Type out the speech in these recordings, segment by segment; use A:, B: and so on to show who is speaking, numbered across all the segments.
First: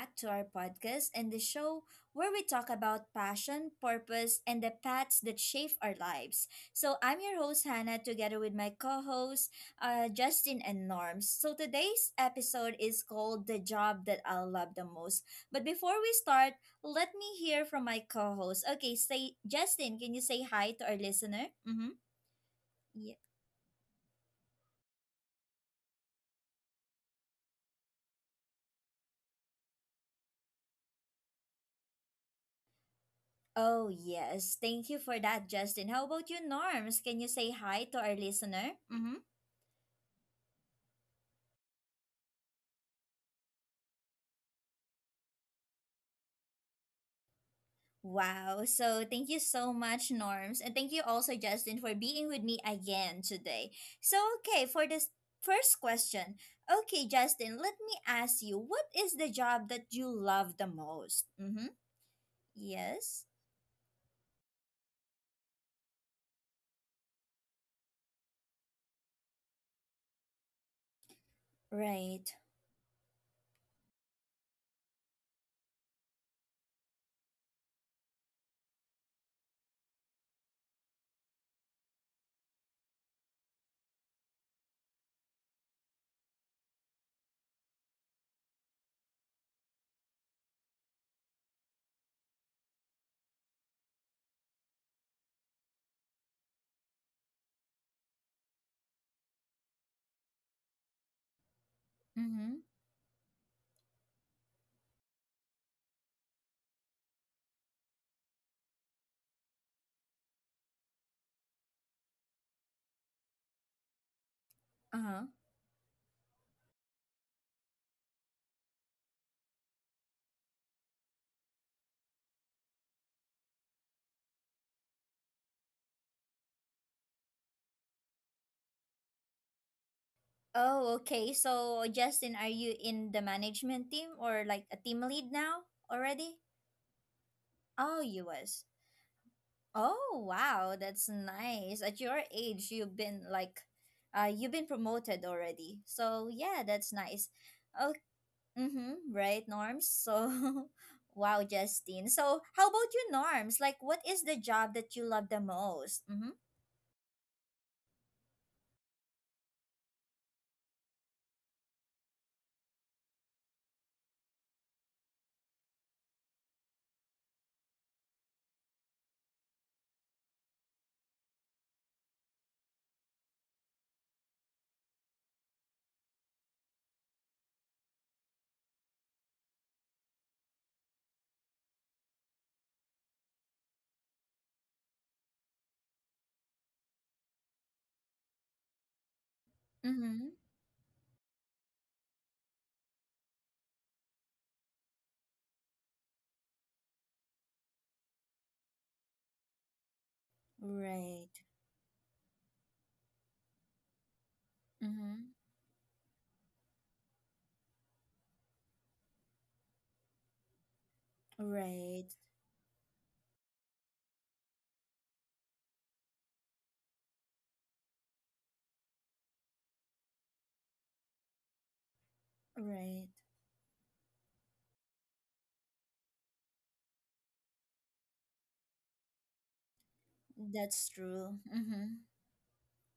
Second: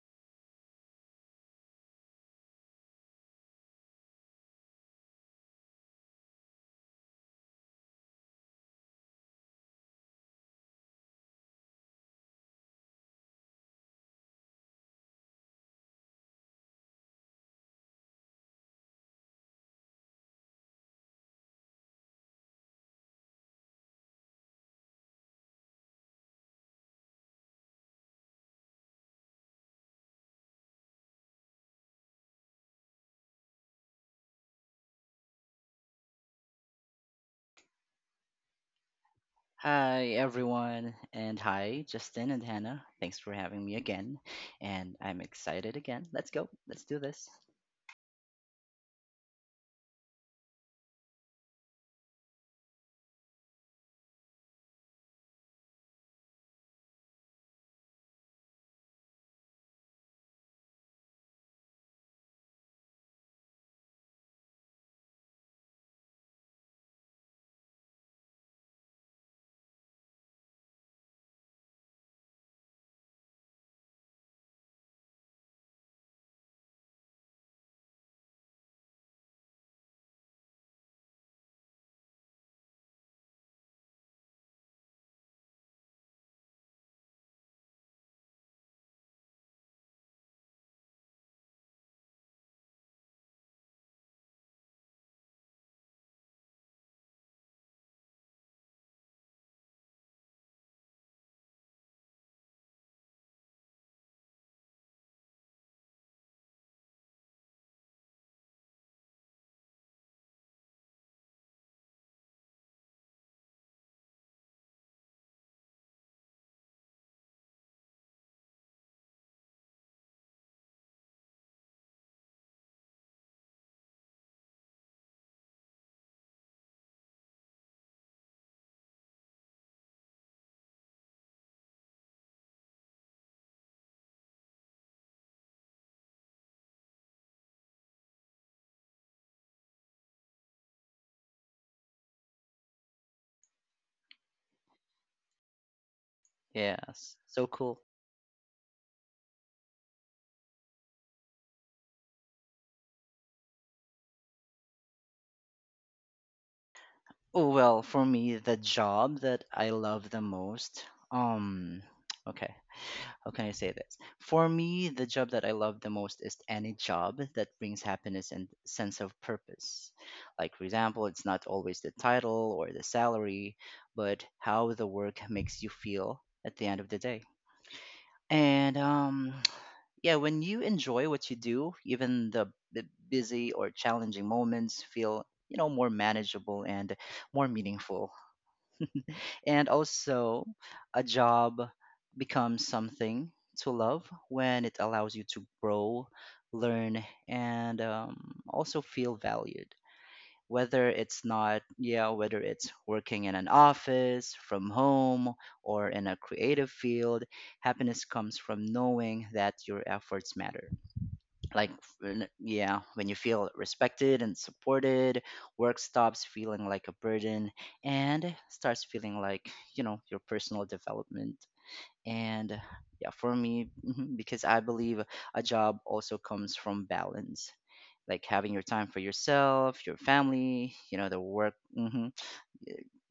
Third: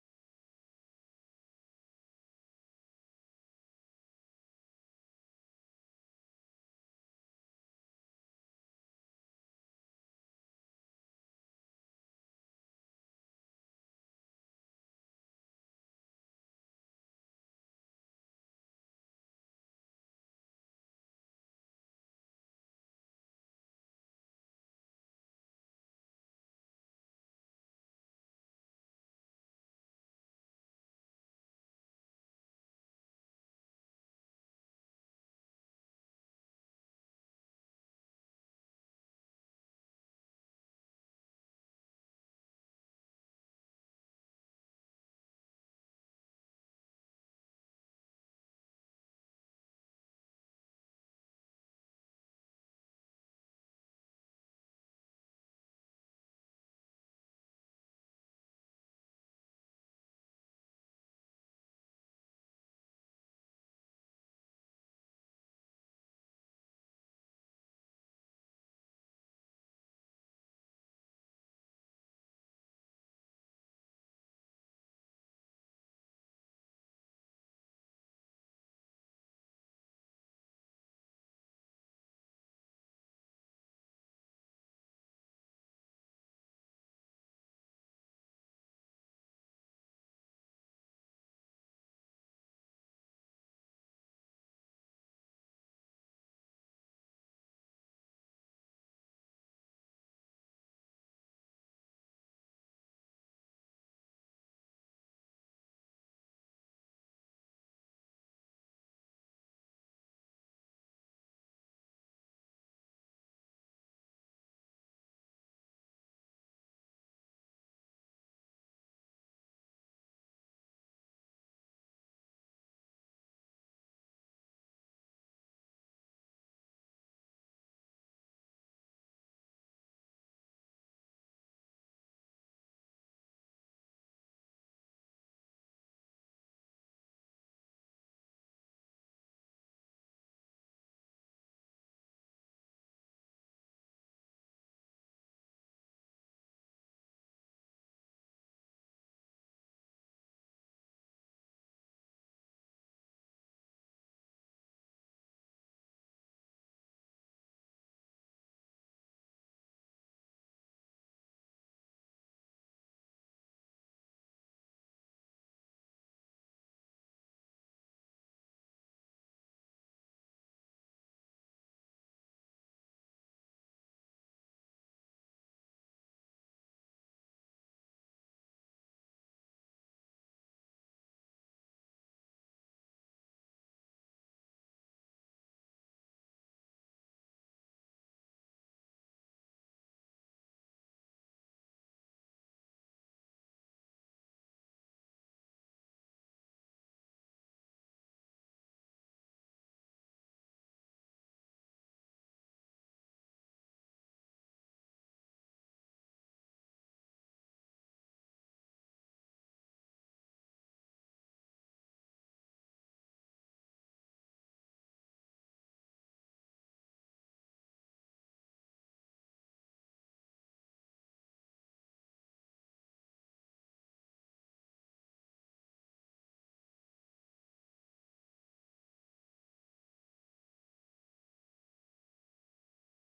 A: back to our podcast and the show where we talk about passion, purpose, and the paths that shape our lives. So, I'm your host, Hannah, together with my co hosts, Justin and Norms. So, today's episode is called The Job That I'll Love the Most. But before we start, let me hear from my co host. Okay, say, Justin, can you say hi to our listener? Mm-hmm. Yeah. Oh, yes. Thank you for that, Justin. How about you, Norms? Can you say hi to our listener? Mm-hmm.
B: Hi, everyone, and hi, Justin and Hannah. Thanks for having me again, and I'm excited again. Let's go. Let's do this.
A: Wow. So, thank you so much, Norms. And thank you also, Justin, for being with me again today. So, okay, for this first question. Okay, Justin, let me ask you, what is the job that you love the most? Mm-hmm. Yes. Right. Mm-hmm. Uh-huh. Oh, okay. So, Justin, are you in the management team or like a team lead now already? Oh, US. Oh, wow, that's nice. At your age, you've been you've been promoted already. So yeah, that's
B: Yes,
A: nice.
B: so cool.
A: Oh, mm-hmm, right, Norms. So, wow, Justine. So, how about you, Norms? Like, what is the job that you love the most? Mm-hmm.
B: Oh, well, for me, the job that I love the most, um, okay, how can I say this? For me, the job that I love the most is any job that brings happiness and sense of purpose. Like, for example, it's not always the title or the salary, but how the work makes you feel at the end of the day. And yeah, when you enjoy what you do, even the busy or challenging moments feel, you know, more manageable and more meaningful. And
A: Mm-hmm.
B: also, a job becomes something to love when it allows you to grow, learn, and also feel valued, whether it's
A: Right.
B: not yeah whether it's working in an office from
A: Mm-hmm.
B: home or in a creative field. Happiness comes from knowing that your efforts matter, like
A: Right.
B: when you feel respected and supported, work stops feeling like a burden and starts feeling like, you know, your personal development. And yeah,
A: Right.
B: for me. Mhm, because I believe a job also comes from balance, like having your time for yourself, your family, you
A: That's
B: know, the
A: true.
B: work,
A: Mm-hmm.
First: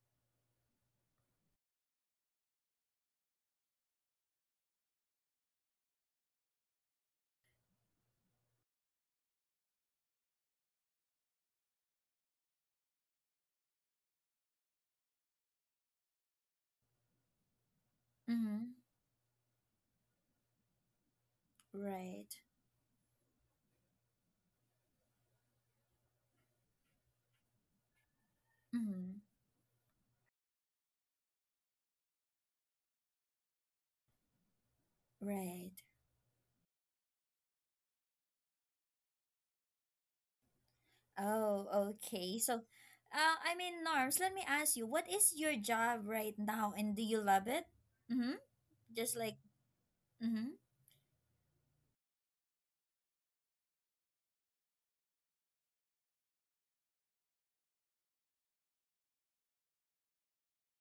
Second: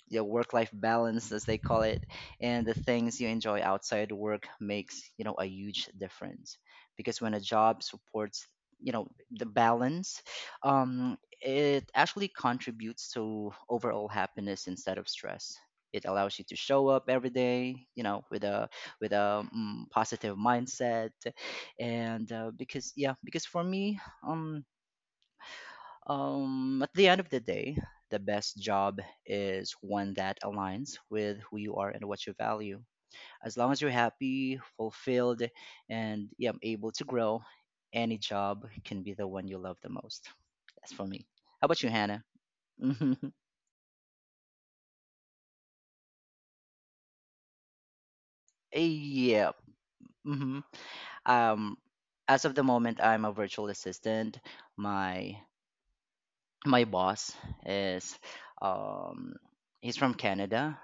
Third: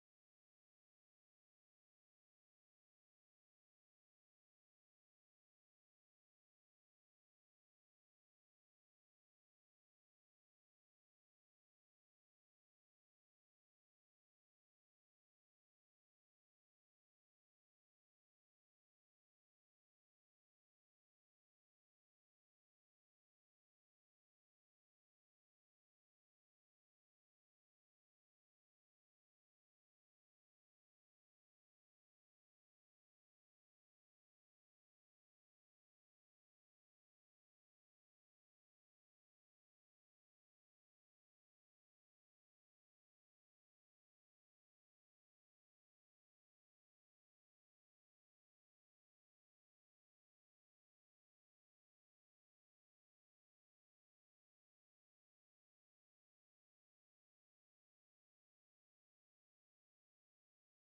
B: your work life balance, as they call it, and the things you enjoy outside work makes, you know, a huge difference. Because when a job supports, you know, the balance, it actually contributes to overall happiness instead of stress. It allows you to show up every day, you know, with a
A: Mm-hmm.
B: with a positive mindset, and
A: Right.
B: because yeah, because for me, um, at the end of the day, the best job
A: Mm-hmm.
B: is one that aligns with who you are and what you value. As long as you're happy, fulfilled,
A: Right.
B: and yeah, able to grow, any job can be the one you love the most. That's for me. How
A: Oh,
B: about you, Hannah?
A: okay.
B: Hmm.
A: I mean, Norms, let me ask you, what is your job right now and do you love it? Mm-hmm. Just like,
B: Yeah.
A: mm-hmm.
B: hmm Um, as of the moment, I'm a virtual assistant. My my boss is, um, he's from Canada.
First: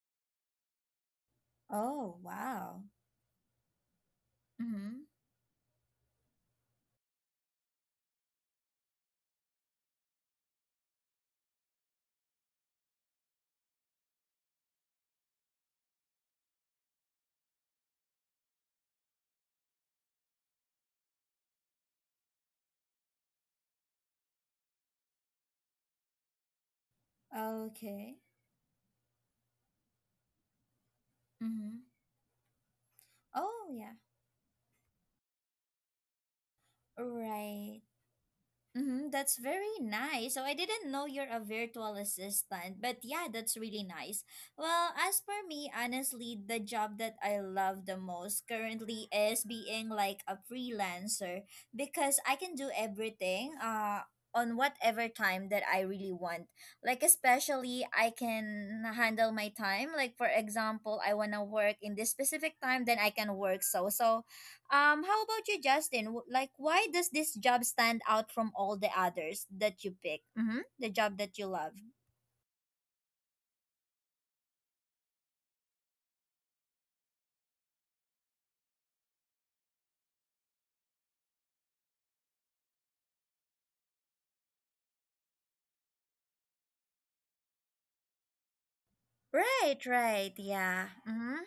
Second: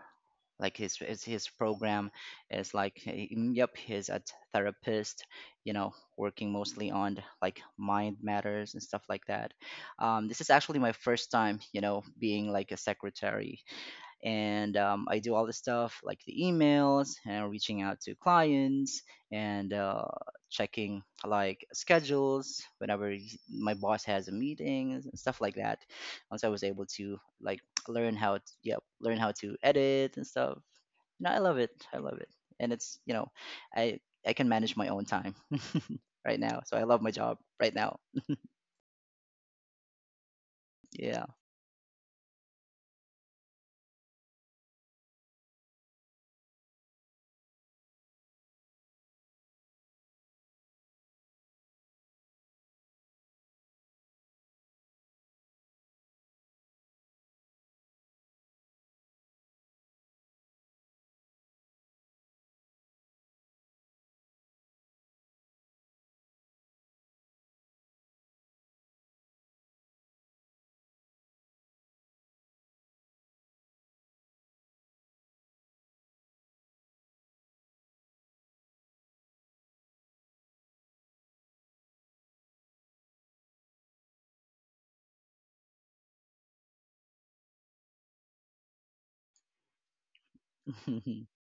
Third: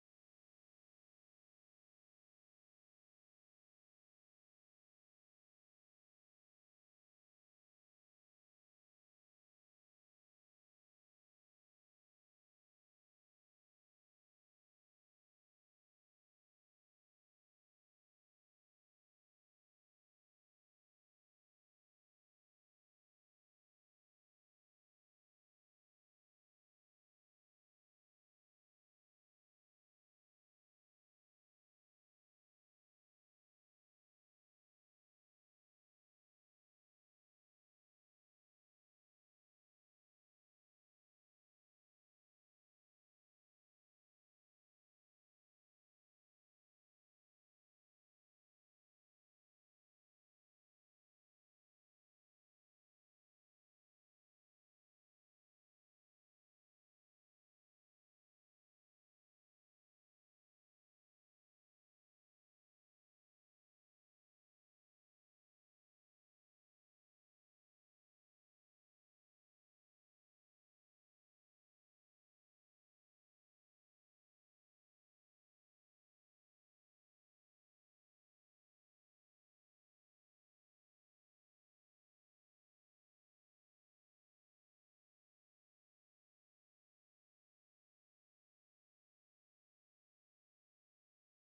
B: Like his program
A: Oh,
B: is
A: wow.
B: like yep, he's a
A: Mm-hmm.
B: therapist, you know, working mostly on like mind matters and stuff like that. This is actually my first time, you know, being like a secretary, and I do all the stuff like the emails and reaching out to clients, and checking like schedules whenever my boss has a meeting and stuff like that. Once I was able to like
A: Okay.
B: learn how to edit and stuff. No, I love it.
A: Mm-hmm.
B: I love it, and it's, you know,
A: Oh, yeah.
B: I I can manage my own time right now, so I love my job right
A: Right.
B: now.
A: Mm-hmm, that's very nice. So I didn't know
B: Yeah.
A: you're a virtual assistant, but yeah, that's really nice. Well, as for me, honestly, the job that I love the most currently is being like a freelancer because I can do everything on whatever time that I really want. Like, especially I can handle my time. Like, for example, I want to work in this specific time, then I can work so. So how about you, Justin? Like, why does this job stand out from all the others that you pick? Mm-hmm. The job that you love. Right, right, yeah. Mm-hmm.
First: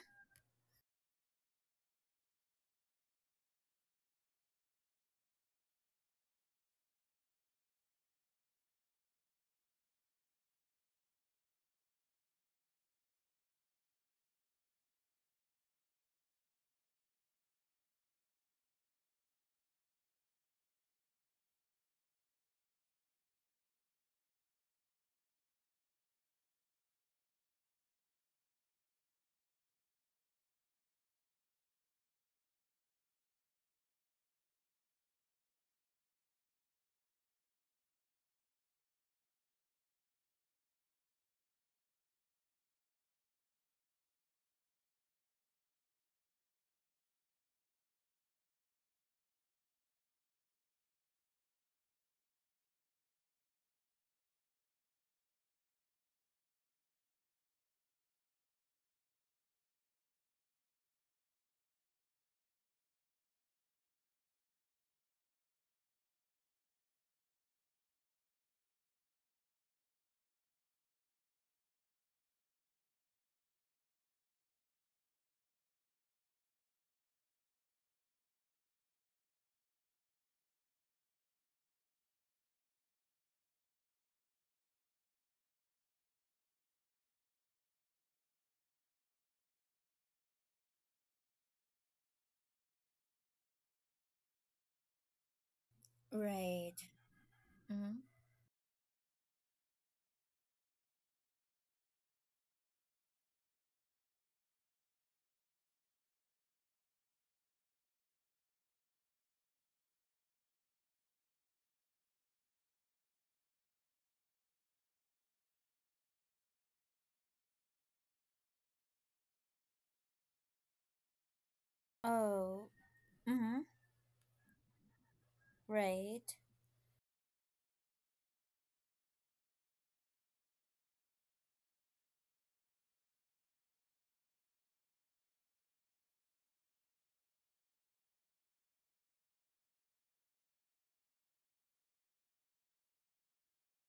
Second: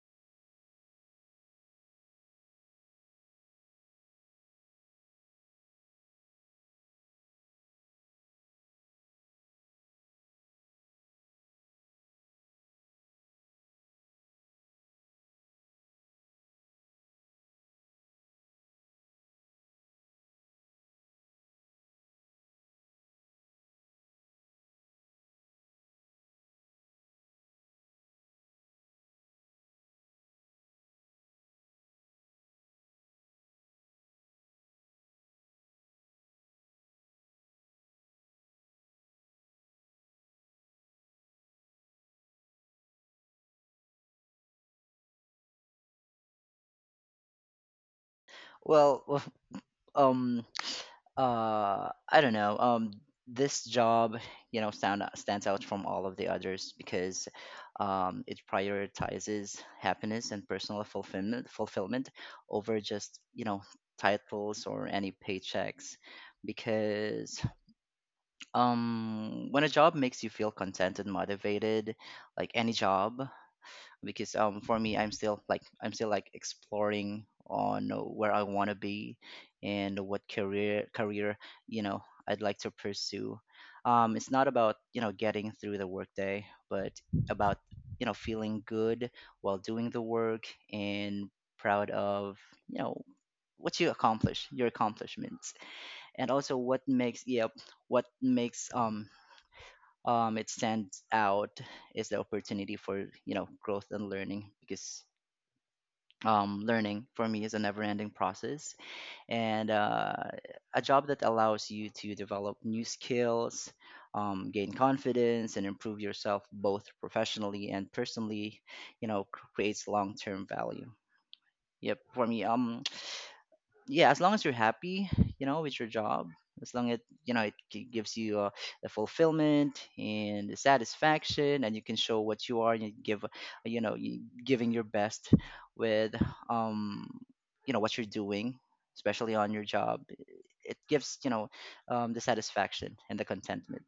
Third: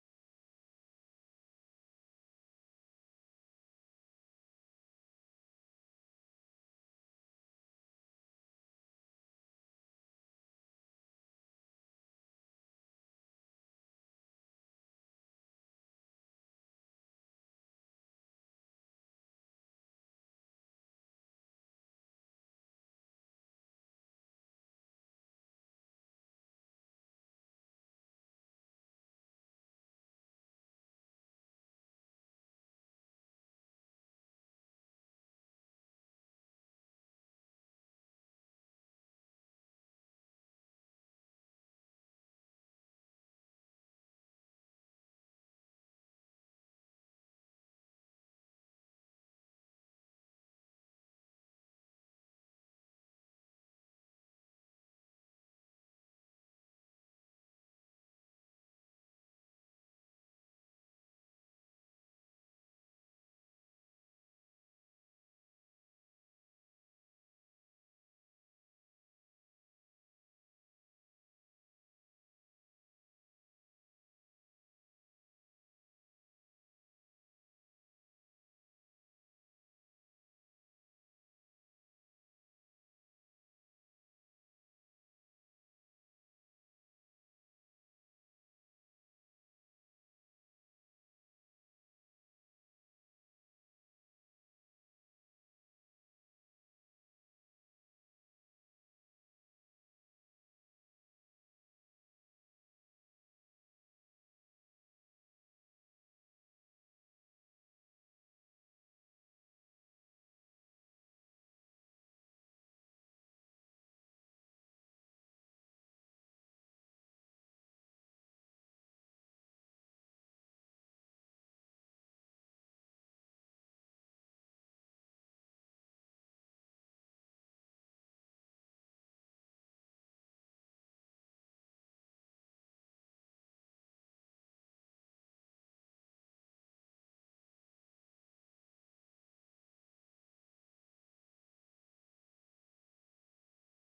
B: Well, um I don't know, this job, you know, stands out from all of the others because it prioritizes happiness and personal fulfillment over just, you know, titles or any paychecks, because when a job makes you feel content and motivated, like any job, because for me, I'm still like exploring on where I want to be and what career, you know, I'd like to pursue. It's not about, you know, getting through the workday, but about, you know, feeling good while doing the work, and proud of, you know, what you accomplish, your accomplishments, and also
A: Right. Mm-hmm.
B: what makes, it stands out is the opportunity for, you know, growth and learning, because learning for me is a never-ending process, and a job that allows you to develop new skills, gain confidence and improve yourself both professionally and personally, you know, creates long-term value, yep, for me.
A: Oh, mm-hmm,
B: Yeah, as long as you're happy, you know, with your job,
A: right.
B: as long as, you know, it gives you the fulfillment and the satisfaction, and you can show what you are, and you give, you know, you giving your best with, um you know, what you're doing, especially on your job, it gives, you know, the satisfaction and the contentment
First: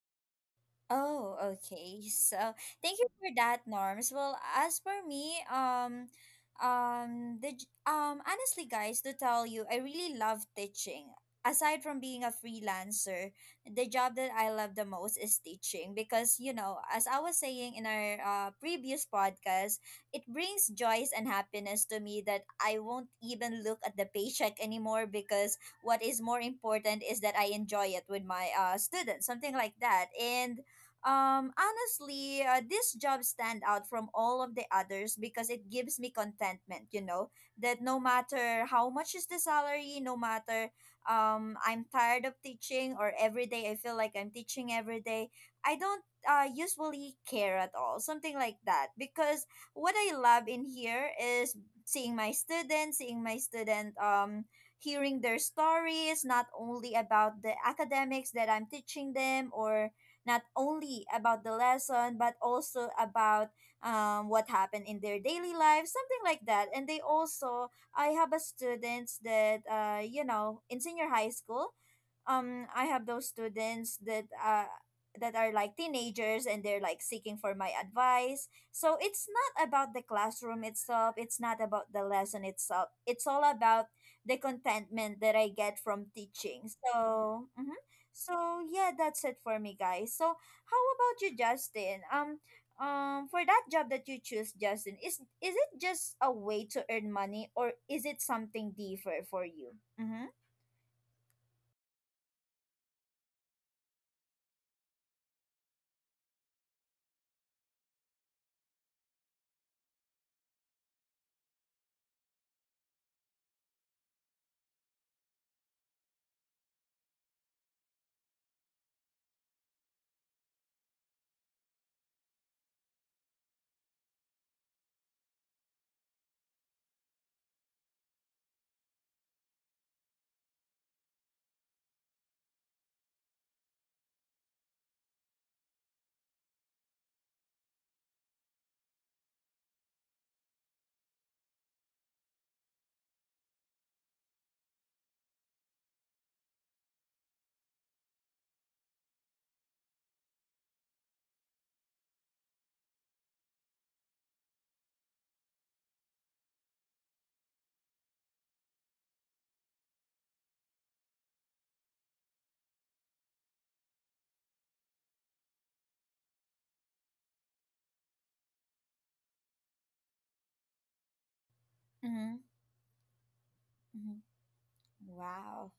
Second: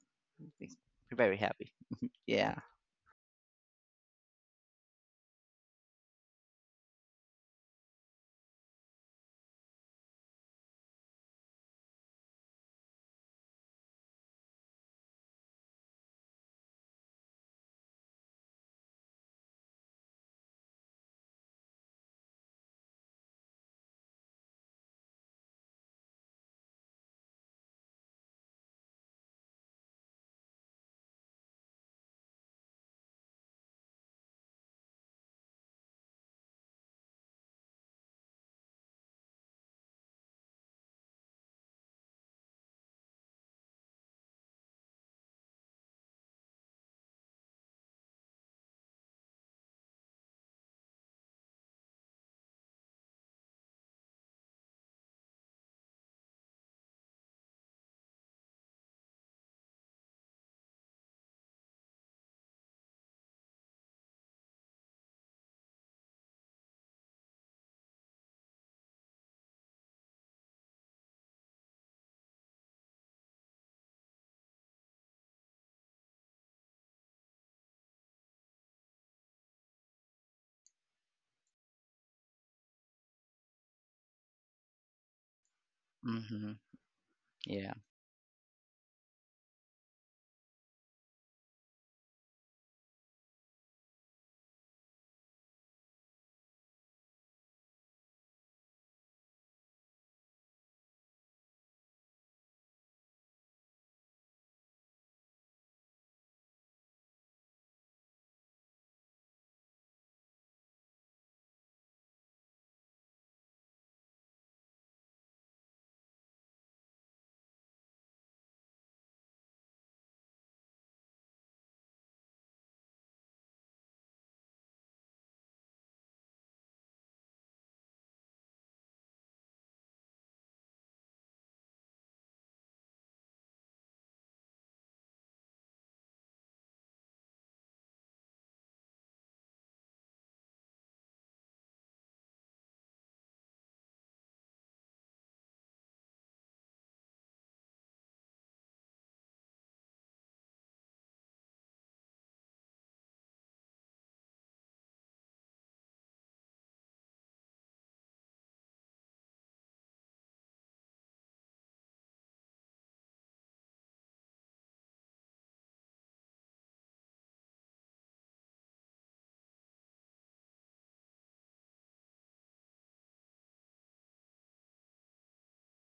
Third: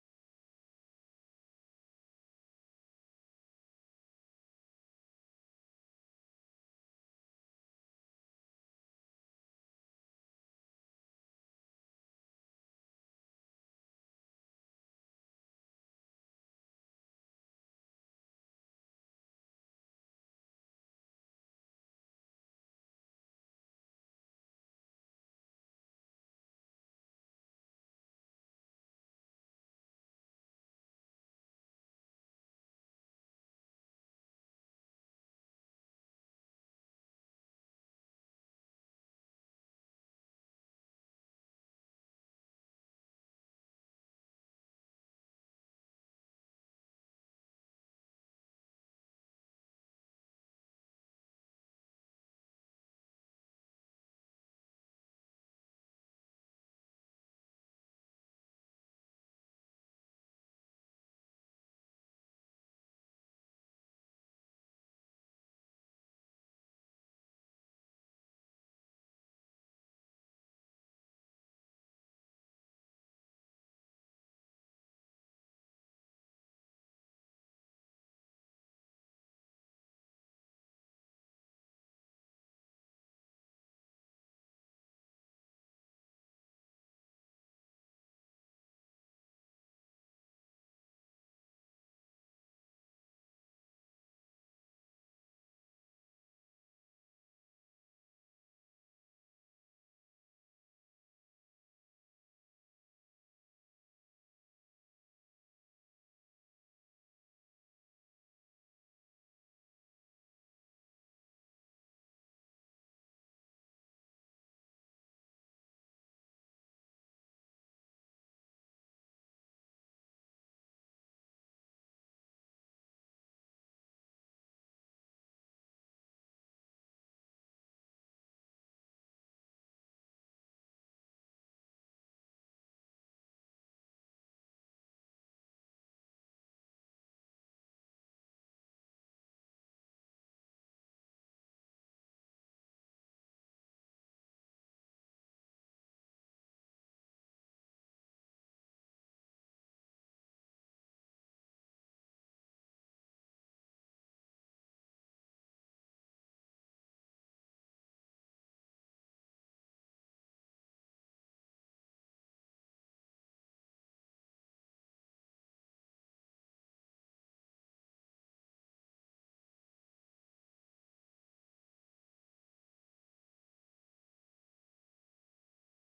B: makes me very
A: Oh,
B: happy.
A: okay. So
B: Yeah.
A: thank you for that, Norms. Well, as for me, honestly, guys, to tell you, I really love teaching. Aside from being a freelancer, the job that I love the most is teaching because, you know, as I was saying in our previous podcast, it brings joys and happiness to me that I won't even look at the paycheck anymore because what is more important is that I enjoy it with my students, something like that, and honestly, this job stand out from all of the others because it gives me contentment, you know, that no matter how much is the salary, no matter I'm tired of teaching or every day I feel like I'm teaching every day, I don't usually care at all. Something like that, because what I love in here is seeing my students, seeing my student hearing their stories, not only about the academics that I'm teaching them or not only about the lesson, but also about what happened in their daily life, something like that, and they also, I have a students that you know, in senior high school, I have those students that that are like teenagers and they're like seeking for my advice. So it's not about the classroom itself, it's not about the lesson itself. It's all about the contentment that I get from
B: Hmm.
A: teaching. So
B: Yeah.
A: mhm. So yeah, that's it for me, guys. So how about you, Justin? For that job that you choose, Justin, is it just a way to earn money, or is it something different for you? Mm-hmm. Mm-hmm. Mm-hmm. Wow.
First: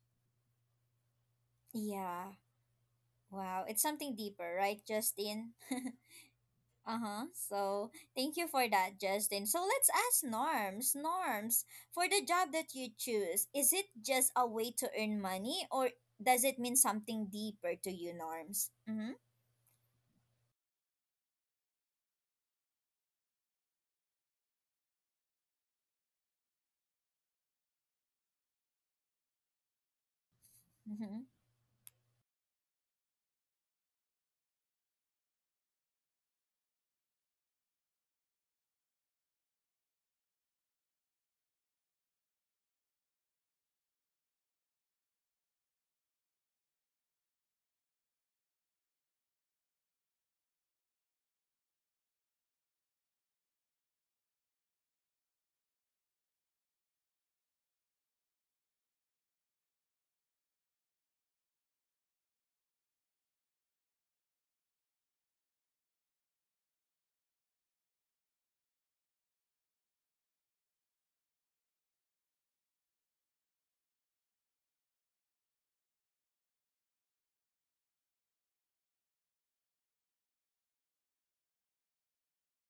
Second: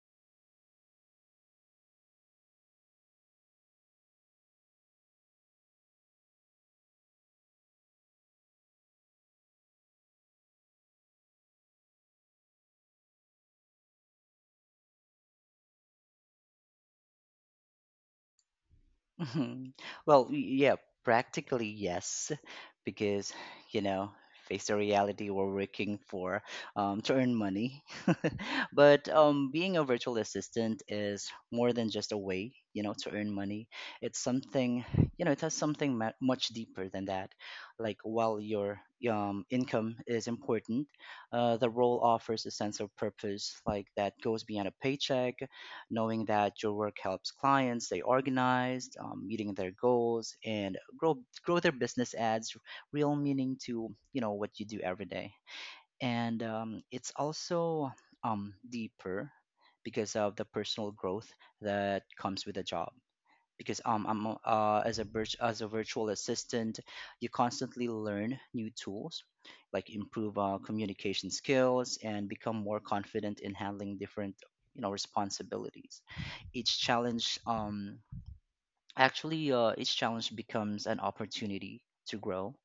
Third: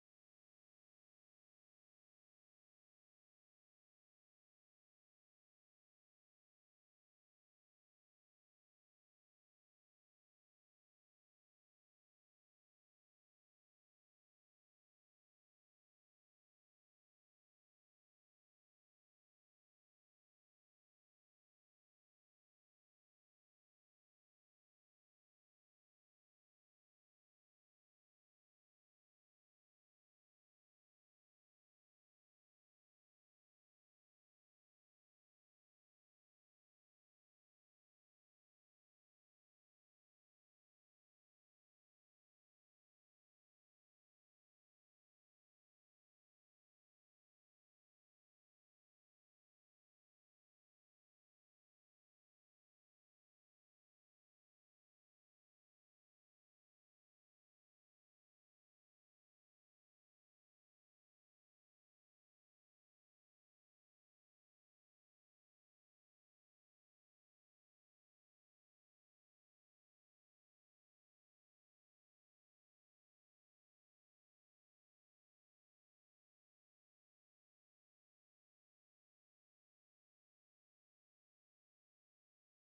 A: Yeah. Wow. It's something deeper, right, Justin? Uh-huh. So thank you for that, Justin. So let's ask Norms. Norms, for the job that you choose, is it just a way to earn money or does it mean something deeper to you, Norms? Mm-hmm.
B: Well, yeah, practically yes, because, you know, face the reality, we're working for, to earn money. But being a virtual assistant
A: Mm-hmm.
B: is more than just a way, you know, to earn money. It's something, you know, it has something much deeper than that. Like, while your income is important, the role offers a sense of purpose, like that goes beyond a paycheck. Knowing that your work helps clients stay organized, meeting their goals, and grow their business ads real meaning to, you know, what you do every day. And it's also deeper because of the personal growth that comes with a job, because as a virtual assistant, you constantly learn new tools, like improve communication skills, and become more confident in handling different, you know, responsibilities. Each challenge Actually, each challenge becomes an opportunity to grow,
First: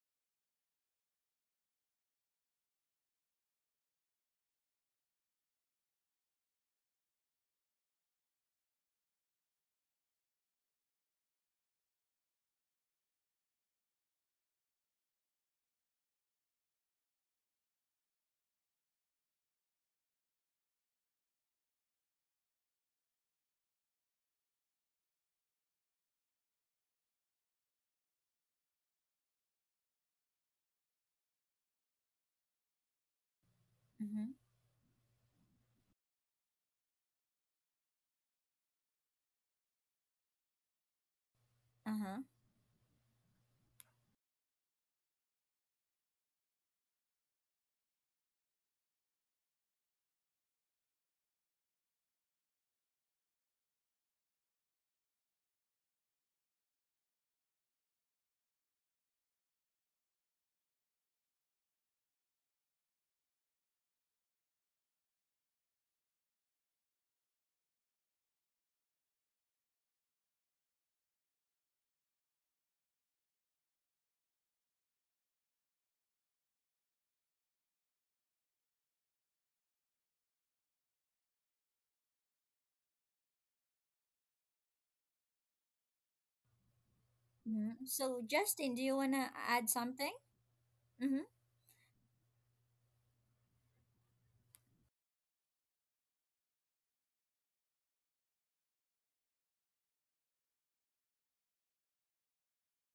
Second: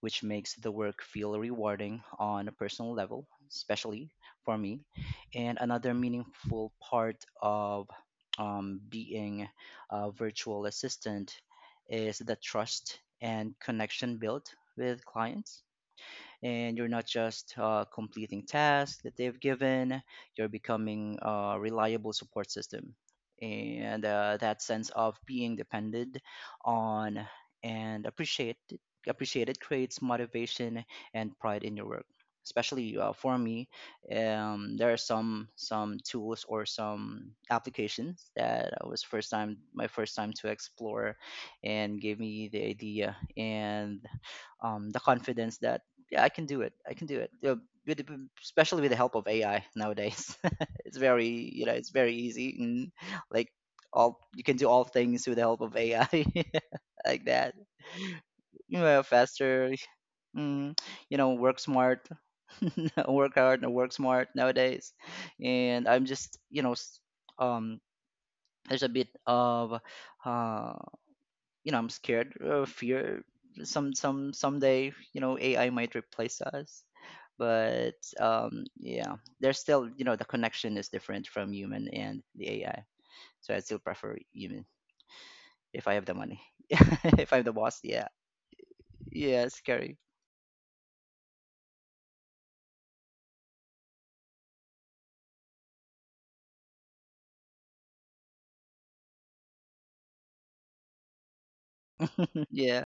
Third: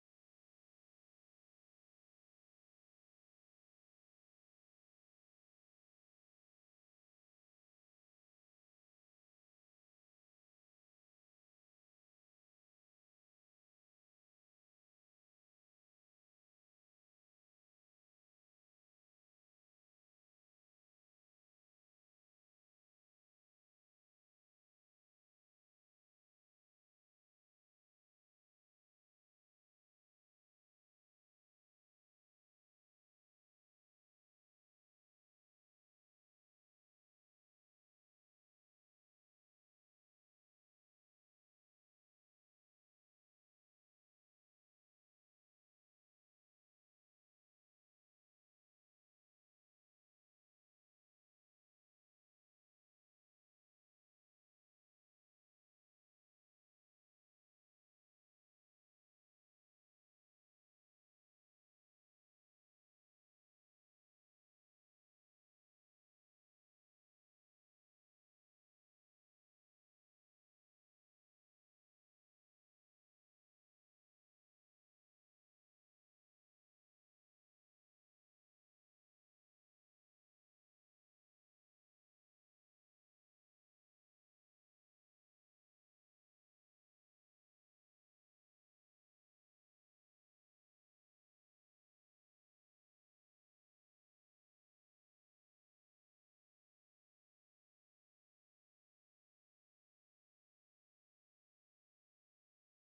B: which makes the work feel rewarding on a personal level, especially for me. And another meaningful part of being a virtual assistant is the trust and connection built with clients, and you're not just completing tasks that they've given. You're becoming a reliable support system, and that sense of being depended on and appreciated creates motivation and pride in your work, especially for me.
A: Mm-hmm.
B: There are some tools or some applications that I was first time my first time to explore, and gave
A: Uh-huh.
B: me the idea, and the confidence that, yeah, I can do it. I can do it. Yeah, with, especially with the help of AI nowadays. It's very, you know, it's very easy. And like, all you can do all things with the help of AI, like that. You know, faster. Mm, you know, work smart, work hard, and work smart nowadays. And I'm just, you know, um, there's a bit of uh, you know, I'm scared of fear someday, you know, AI might replace us. But yeah, there's still, you know, the connection is different from human and the AI, so I still prefer human, if I have the money. If I'm the boss,
A: Mm-hmm.
B: yeah.
A: So Justin, do you wanna
B: Yeah,
A: add
B: scary.
A: something? Mm-hmm.
B: Yeah.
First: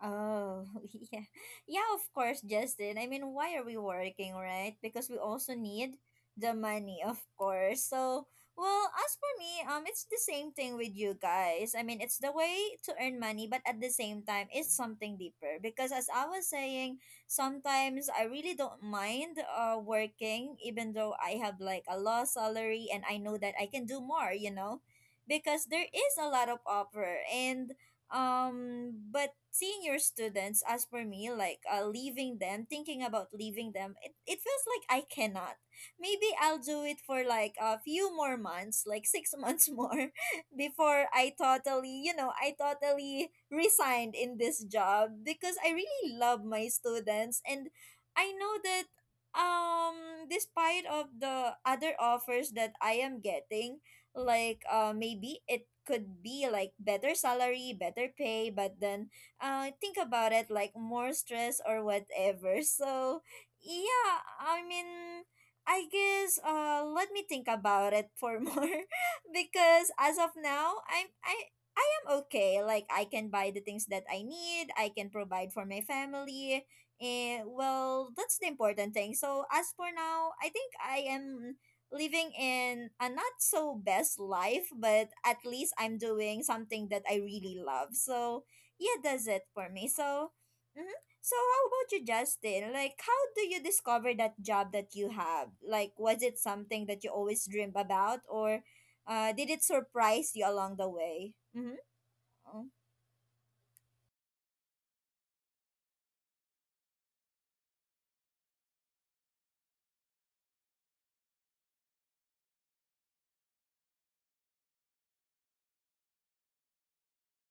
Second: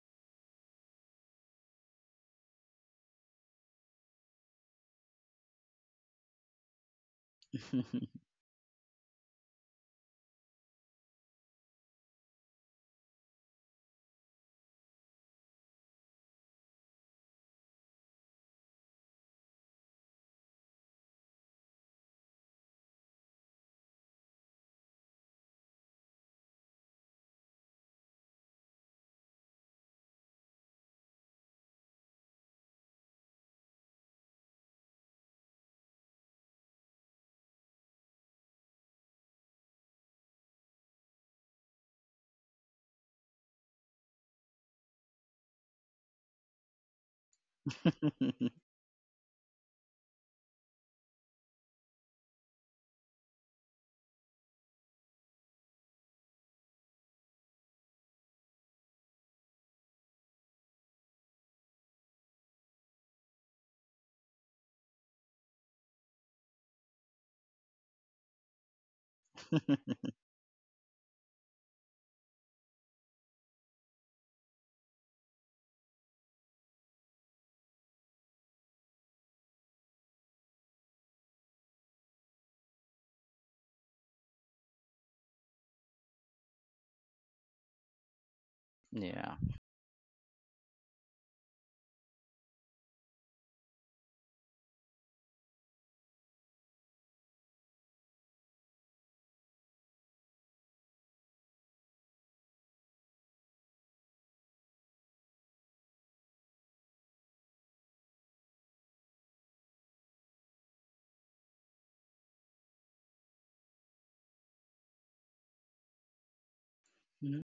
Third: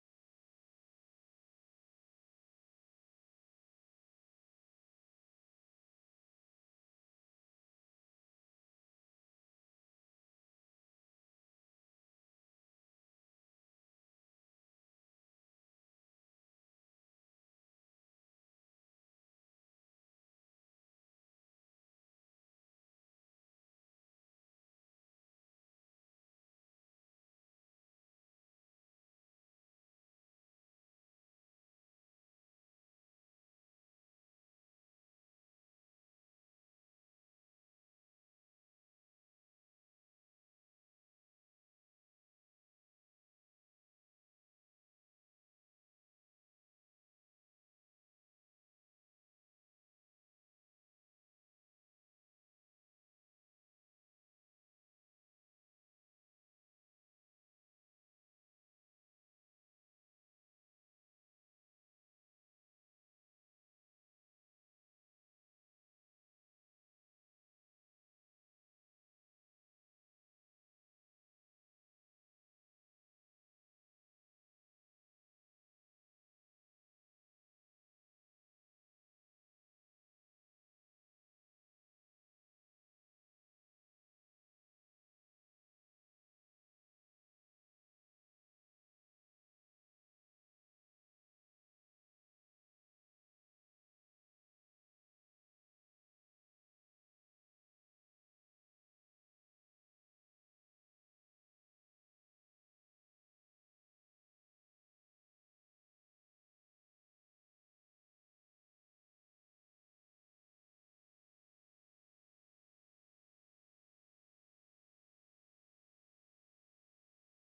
A: Oh, yeah. Yeah, of course, Justin. I mean, why are we working, right? Because we also need the money, of course. So, well, as for me, it's the same thing with you guys. I mean, it's the way to earn money, but at the same time, it's something deeper because, as I was saying, sometimes I really don't mind working even though I have like a low salary and I know that I can do more, you know? Because there is a lot of offer, and but seeing your students, as for me, like leaving them thinking about leaving them, it feels like I cannot. Maybe I'll do it for like a few more months, like six months more, before I totally, you know, I totally resigned in this job, because I really love my students, and I know that despite of the other offers that I am getting, like maybe it could be like better salary, better pay, but then, think about it like more stress or whatever. So yeah, I mean, I guess, let me think about it for more, because as of now, I am okay. Like, I can buy the things that I need. I can provide for my family. Eh, well, that's the important thing. So as for now, I think I am living in a not so best life, but at least I'm doing something that I really love. So yeah, that's
B: Yeah.
A: it for me. So, mm-hmm. So how about you, Justin? Like, how do you discover that job that you have? Like, was it something that you always dreamed about, or did it surprise you along the way? Mm-hmm. Oh.
B: Mhm.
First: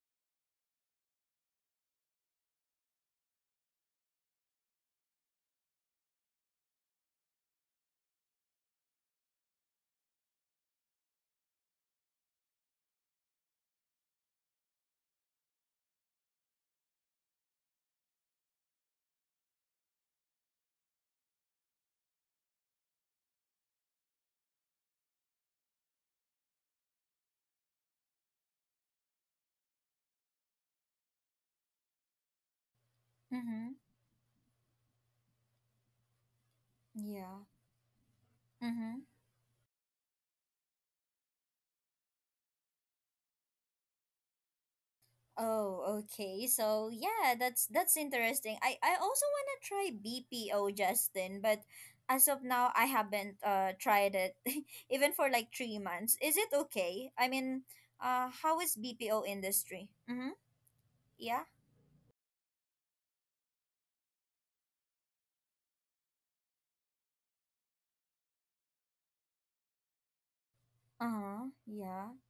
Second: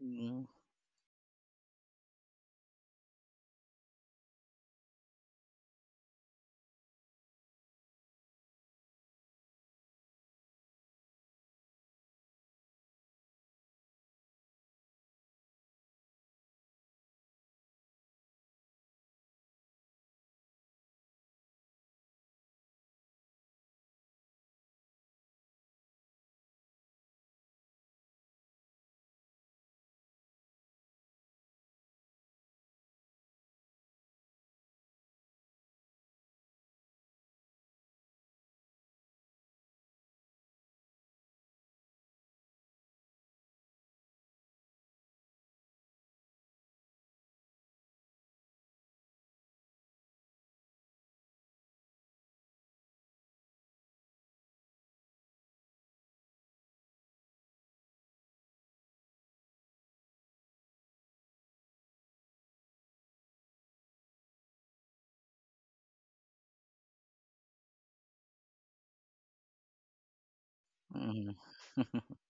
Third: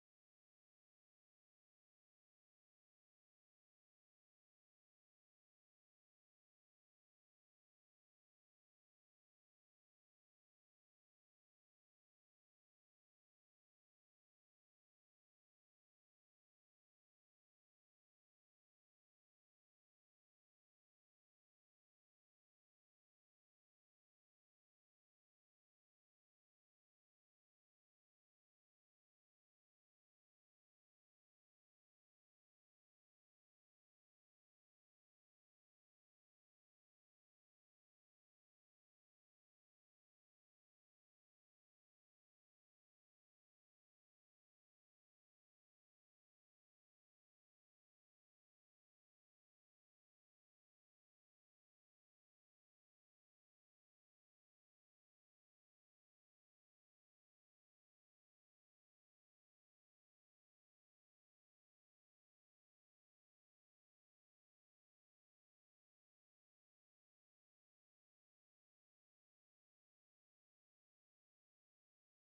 B: Mhm.
A: Mm-hmm. Yeah. Oh, okay. So yeah, that's interesting. I also want to try BPO, Justin, but as of now, I haven't tried it even for like 3 months. Is it okay? I mean, how is BPO industry? Mm-hmm. Yeah.
B: Mhm.
A: Uh-huh.
B: Mhm.
A: Yeah.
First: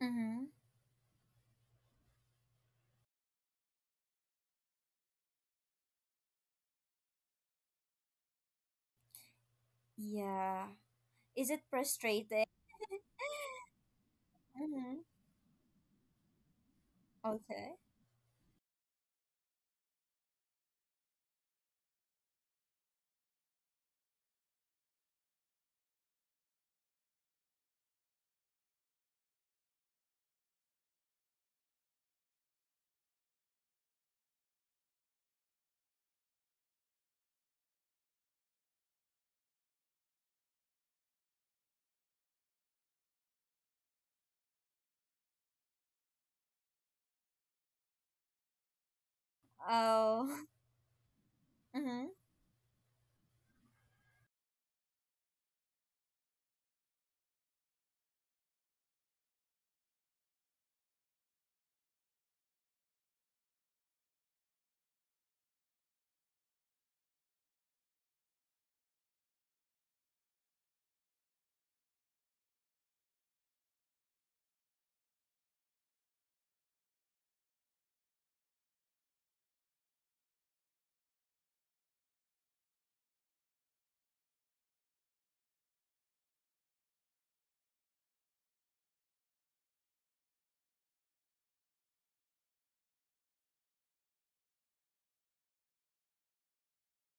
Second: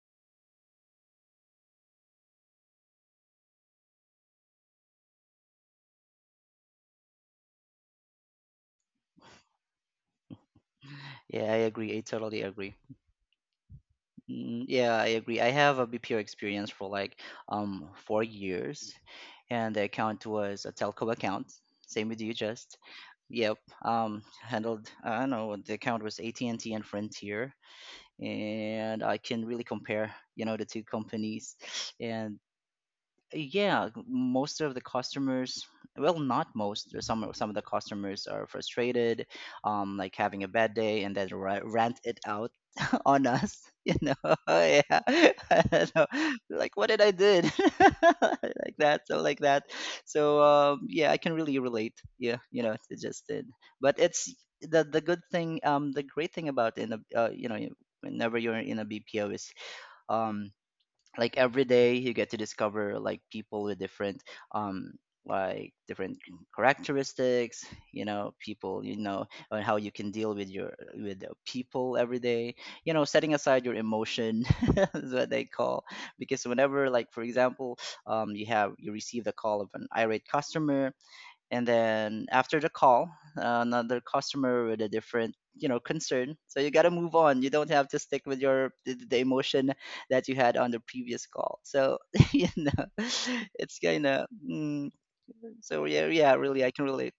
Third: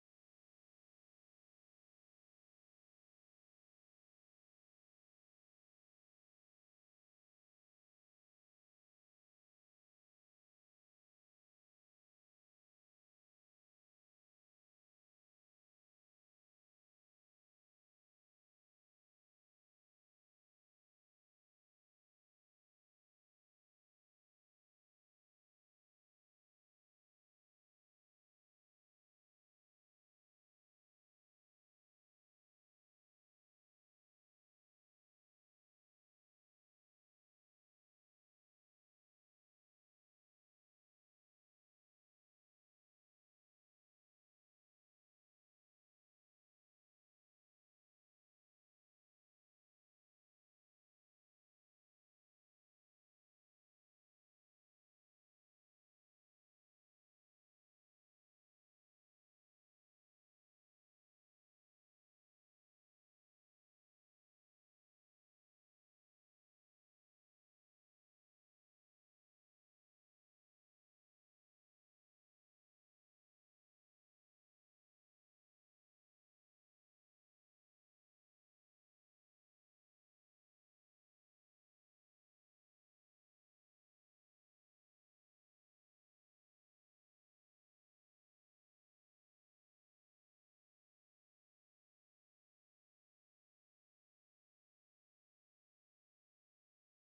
A: Mm-hmm. Yeah. Is
B: Yeah,
A: it
B: I totally
A: frustrating?
B: agree. Mm, yeah,
A: mm-hmm.
B: I agree. I have a BPO experience for like
A: Okay.
B: 4 years, and the account was a telco account. Same with you, just. Yep. Handled. I don't know. The account was AT&T and T and Frontier, and I can really compare, you know, the two companies, and yeah, most of the customers, well, not most, there's some of the customers are frustrated, like having a bad day and then rant it out on us. You know. Yeah. So, like, what did I did. Like that. So like that. So
A: Oh.
B: yeah, I can really relate,
A: Mm-hmm.
B: yeah, you know, it just did. But it's the good thing, the great thing about in a, you know, whenever you're in a BPO is, um like, every day you get to discover like people with different, um different characteristics, you know, people, you know, and how you can deal with your, with the people every day, you know, setting aside your emotion. Is what they call. Because whenever, like, for example, you receive the call of an irate customer, and then after the call, another customer with a different, you know, concern, so you got to move on, you don't have to stick with your, the emotion that you had on the previous call. So you know, it's kind of mm, so yeah, yeah, really, I can relate.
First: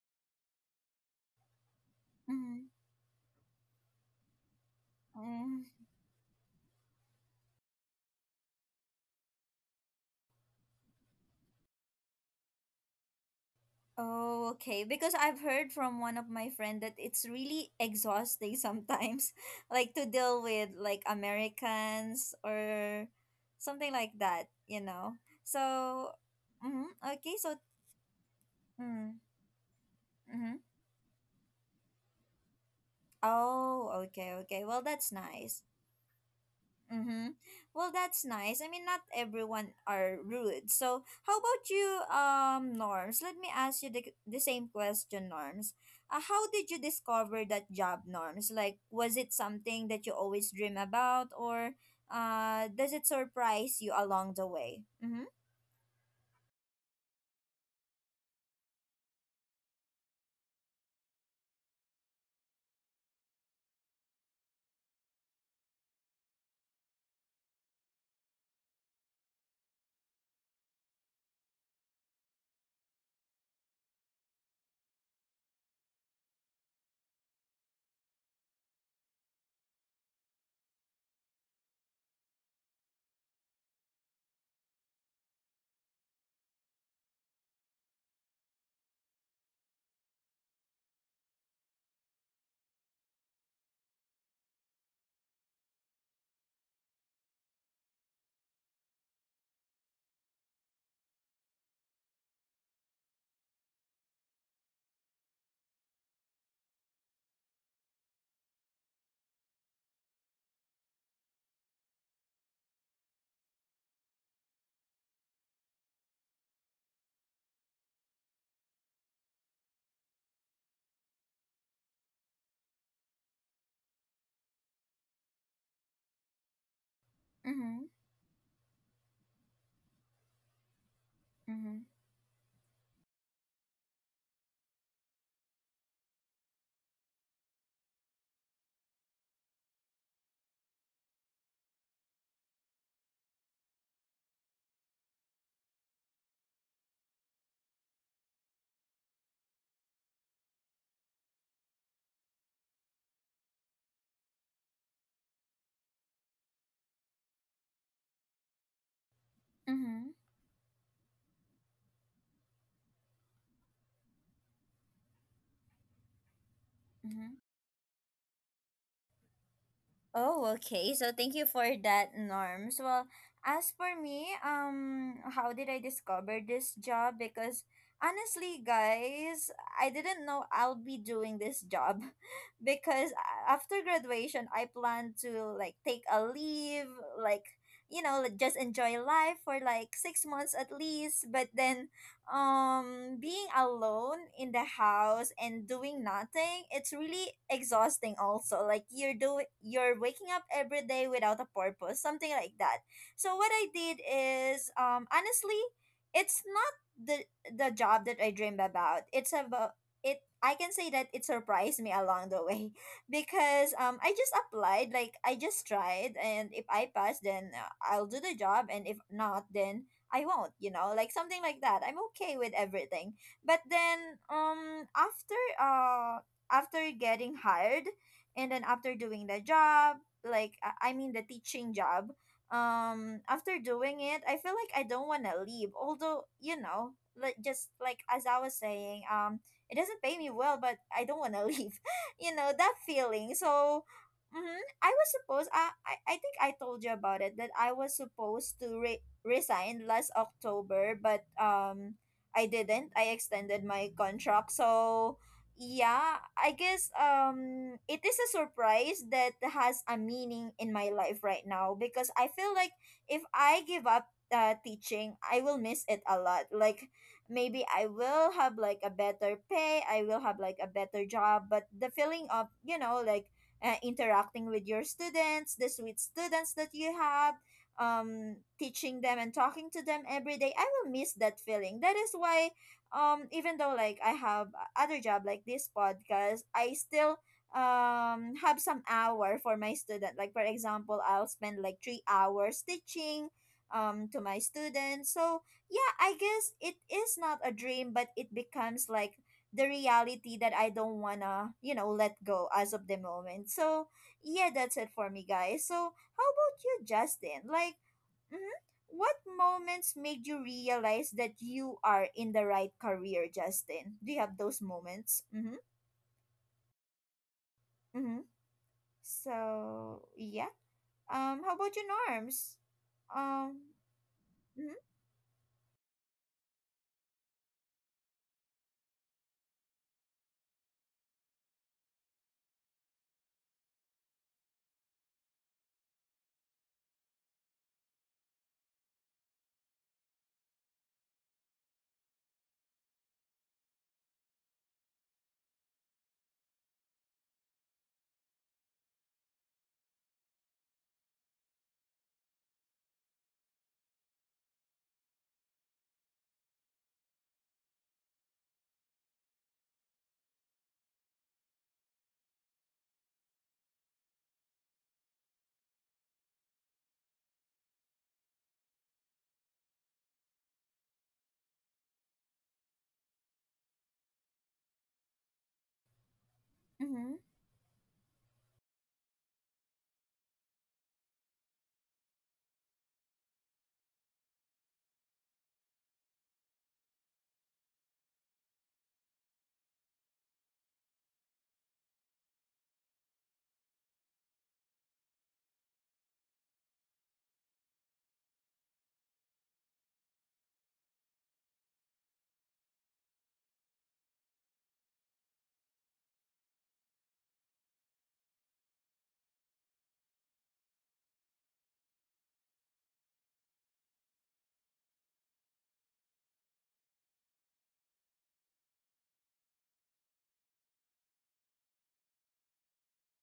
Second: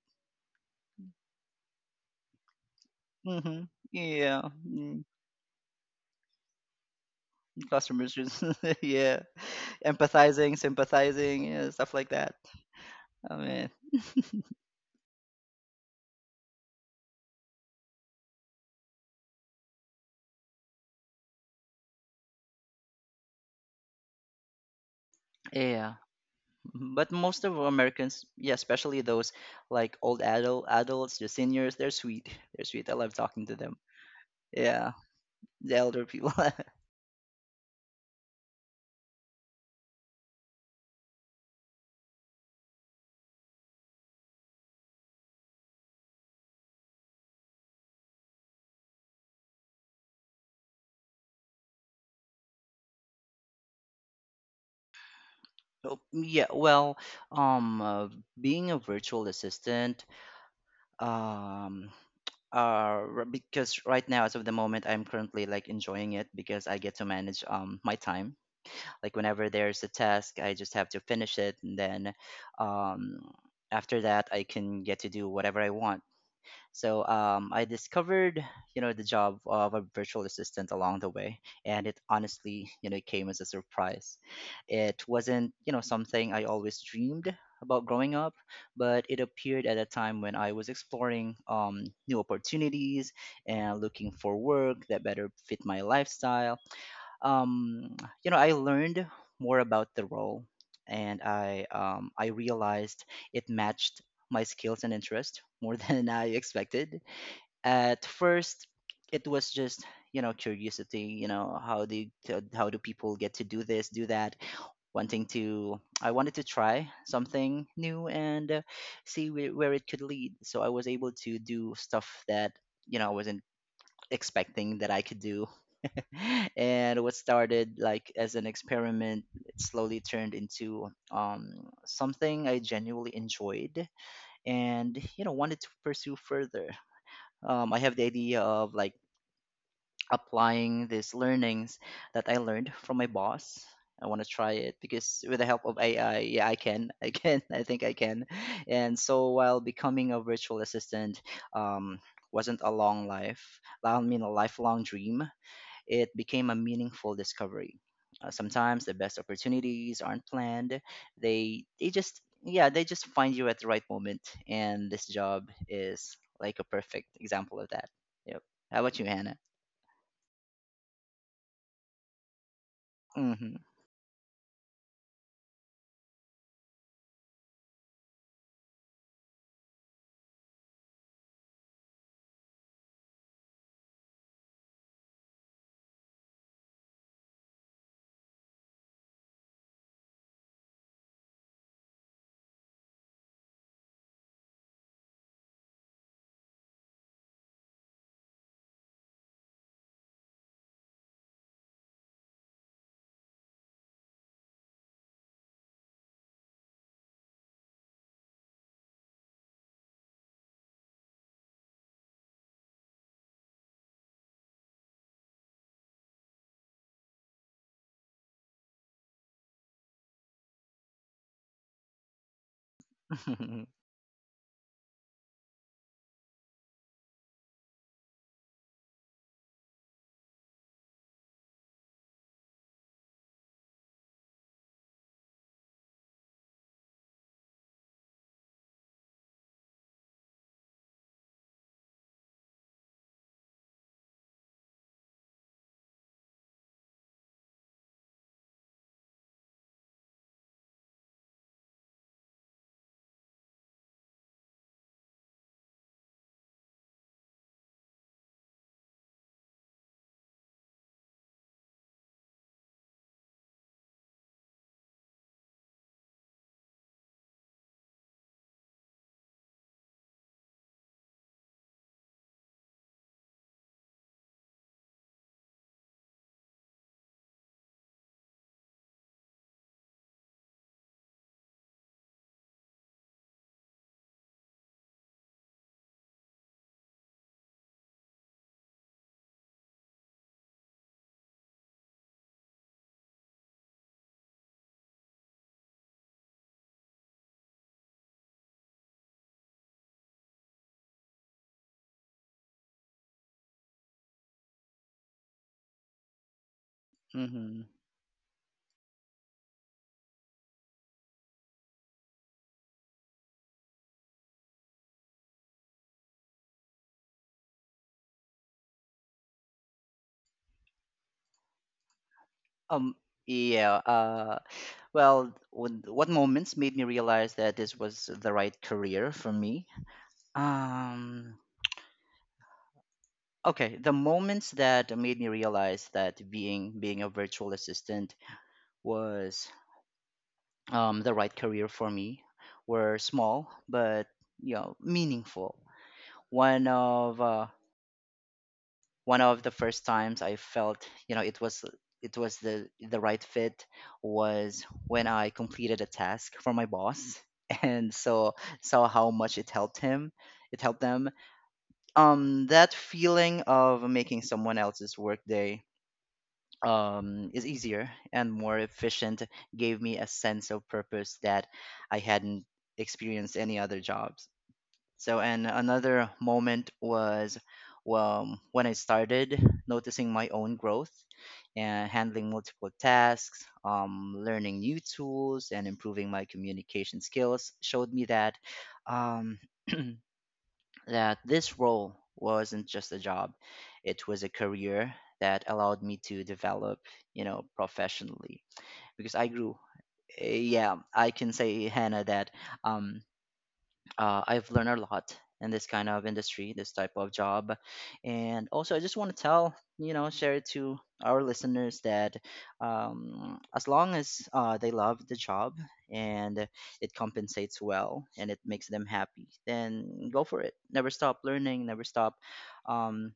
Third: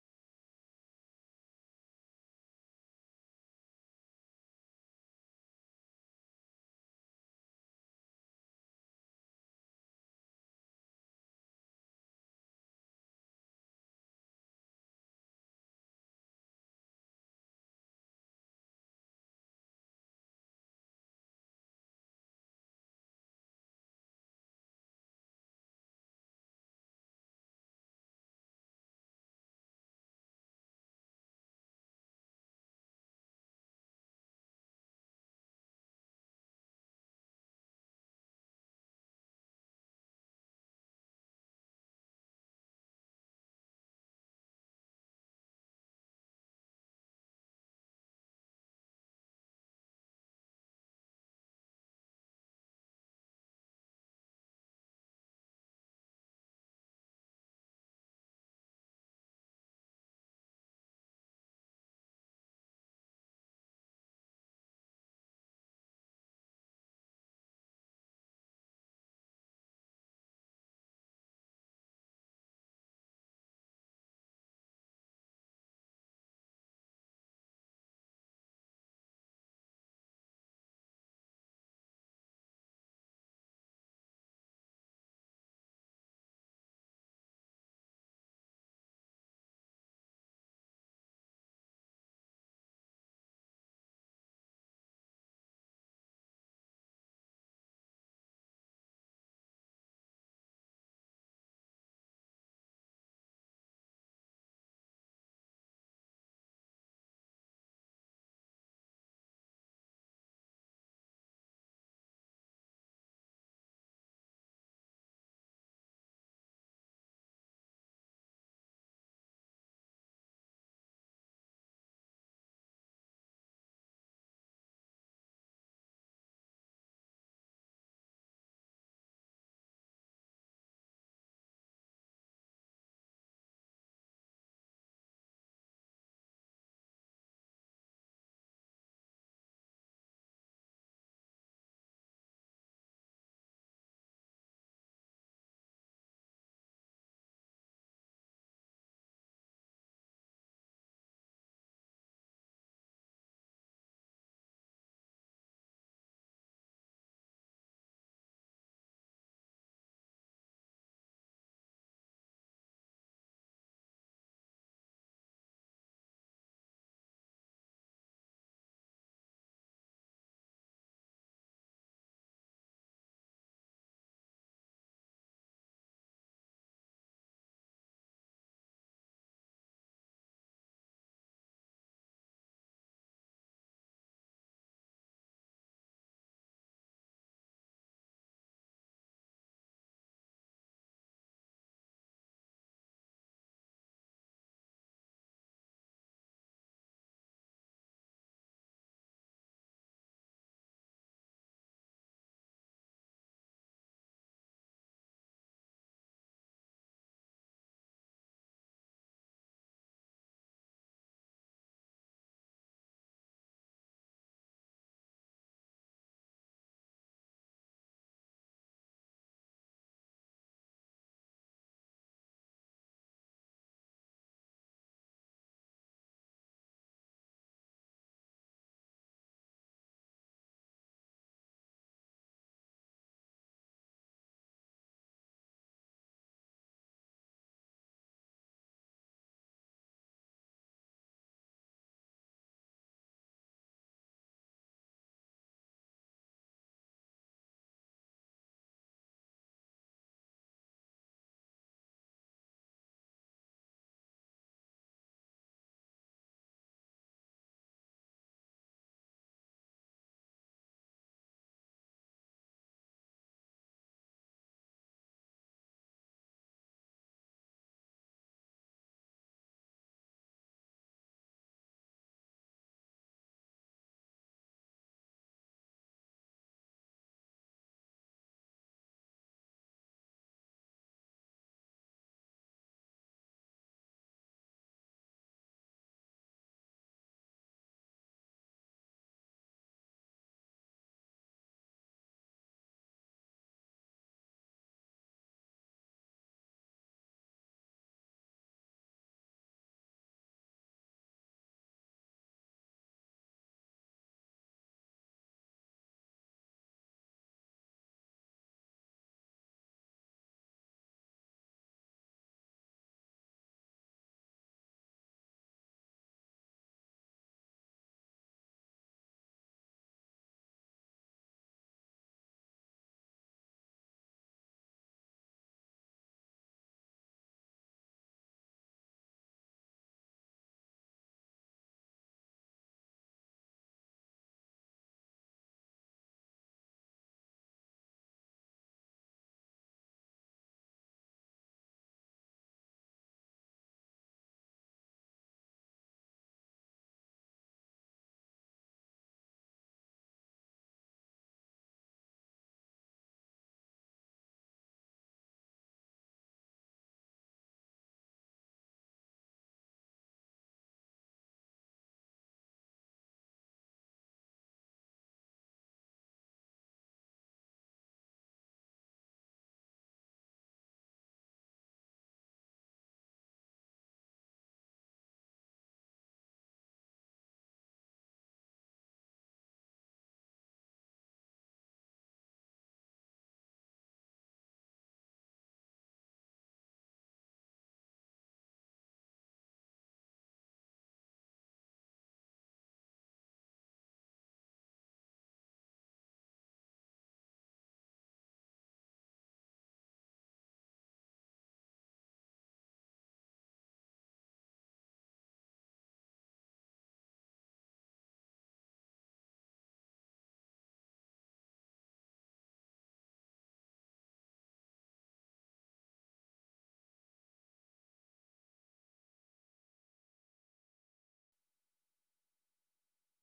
B: Hmm. Yeah. Mm,
A: Mm-hmm.
B: customers just. Yeah, empathizing, sympathizing, yeah, stuff like that. I mean,
A: Oh, okay. Because I've heard from one of my friend that it's really exhausting sometimes, like to deal with like Americans or something like that, you know.
B: yeah.
A: So, mm-hmm,
B: Mhm. But
A: okay.
B: most
A: So,
B: of Americans, yeah, especially
A: mm,
B: those like old
A: mm-hmm.
B: adult adults, the seniors, they're sweet. They're sweet. I love talking to them.
A: Oh, okay, okay. Well,
B: Yeah,
A: that's nice.
B: the elder people.
A: Mm-hmm. Well, that's nice. I mean, not everyone are rude. So, how about you, Norms? Let me ask you the same question, Norms. How did you discover that job, Norms? Like, was it something that you always dream about, or does it surprise you along the way? Mm-hmm.
B: Oh, yeah, well, um, uh, being a virtual assistant, um, because right now, as of the moment, I'm currently like enjoying it because I get to manage my time. Like, whenever there's a task, I just have to finish it, and then, um, after that, I can get to do whatever I want. So I discovered, you know, the job of a virtual assistant along the way, and it honestly, you know, came as a surprise. It wasn't, something I always dreamed about growing up, but it appeared at a time when I was exploring new opportunities and looking for work that better fit my lifestyle. um, I learned more about the role, and I realized it matched my skills and interest more than I expected. At first, it was just curiosity. You know, how do people get to do this, do that? I wanted to try something new and see where it could lead. So I was able to do stuff that I wasn't expecting that I could do. And what started
A: Mm-hmm.
B: like as an experiment, it slowly turned into
A: Mm-hmm.
B: something I genuinely enjoyed and wanted to pursue further. I have the idea of like applying these learnings that I learned from my boss. I want to try it because with the help of AI, yeah, I can, I can, I think I can. And so, while becoming a virtual assistant, um, wasn't a long lifelong dream, it became a meaningful discovery. Sometimes the best opportunities
A: Mm-hmm.
B: aren't planned. They just, yeah, they just find you at the right moment, and this job is like a perfect
A: Mm-hmm.
B: example of that. Yep. How about you, Hannah?
A: Oh, okay. So thank you for that, Norms. Well,
B: Mm. Mhm.
A: as for me, how did I discover this job? Because honestly, guys, I didn't know I'll be doing this job because after graduation, I plan to like take a leave, like, you know, like, just enjoy life for like 6 months at least. But then being alone in the house and doing nothing, it's really exhausting also. Like, you're doing, you're waking up every day without a purpose, something like that. So what I did is, honestly, it's not the the job that I dreamed about. It's about it I can say that it surprised me along the way because I just applied. Like, I just tried, and if I pass, then I'll do the job, and if not, then I won't, you know, like something like that. I'm okay with everything. But
B: Mm.
A: then um after uh after getting hired and then after doing the job, like I mean the teaching job, after doing it, I feel like I don't want to leave. Although, you know, like, just like as I was saying, it doesn't pay me well, but I don't want to leave. You know, that feeling. So mm-hmm. I was supposed, I think I told you about it that I was supposed to re resigned last October, but I didn't. I extended my contract. So, yeah, I guess it is a surprise that has a meaning in my life right now, because I feel like if I give up teaching, I will miss it a lot. Like, maybe I will have like a better pay, I will have like a better job, but the feeling of, you know, like, interacting with your students, the sweet students that you have, teaching them and talking to them every day, I will miss that feeling. That is why even though like I have other job like this podcast, I still have some hour for my student. Like, for example, I'll spend like 3 hours teaching to my students. So yeah, I guess it is not a dream, but it becomes like the reality that I don't wanna, you know, let go as of the moment. So yeah, that's it for me, guys. So how about you, Justin?
B: Mhm.
A: Like, mhm, what moments made you realize that you are in the right career, Justin? Do you have those moments? Mm-hmm. Mm-hmm. So, yeah. How about you, Norms?
B: Um
A: Um,
B: yeah,
A: mm-hmm,
B: well, what moments made me realize that this was the right career for me? Um okay, the moments that made me realize that being a virtual assistant was the right career for me were small but meaningful. one of uh, One of the first times I felt, it was, it was the right fit, was when I completed a task for my boss, and so saw how much it helped him, it helped them. That feeling of making someone else's workday is easier and more efficient gave me a sense of purpose that I hadn't experienced any other jobs. So, and another moment
A: mm-hmm.
B: was when I started noticing my own growth and handling multiple tasks, learning new tools, and improving my communication skills showed me that. Um, that this role wasn't just a job, it was a career that allowed me to develop, professionally, because I grew. Yeah, I can say, Hannah, that, um, I've learned a lot in this kind of industry, this type of job. And also, I just want to tell, share it to our listeners that, as long as they love the job and it compensates well and it makes them happy, then go for it. Never stop learning, never stop, um,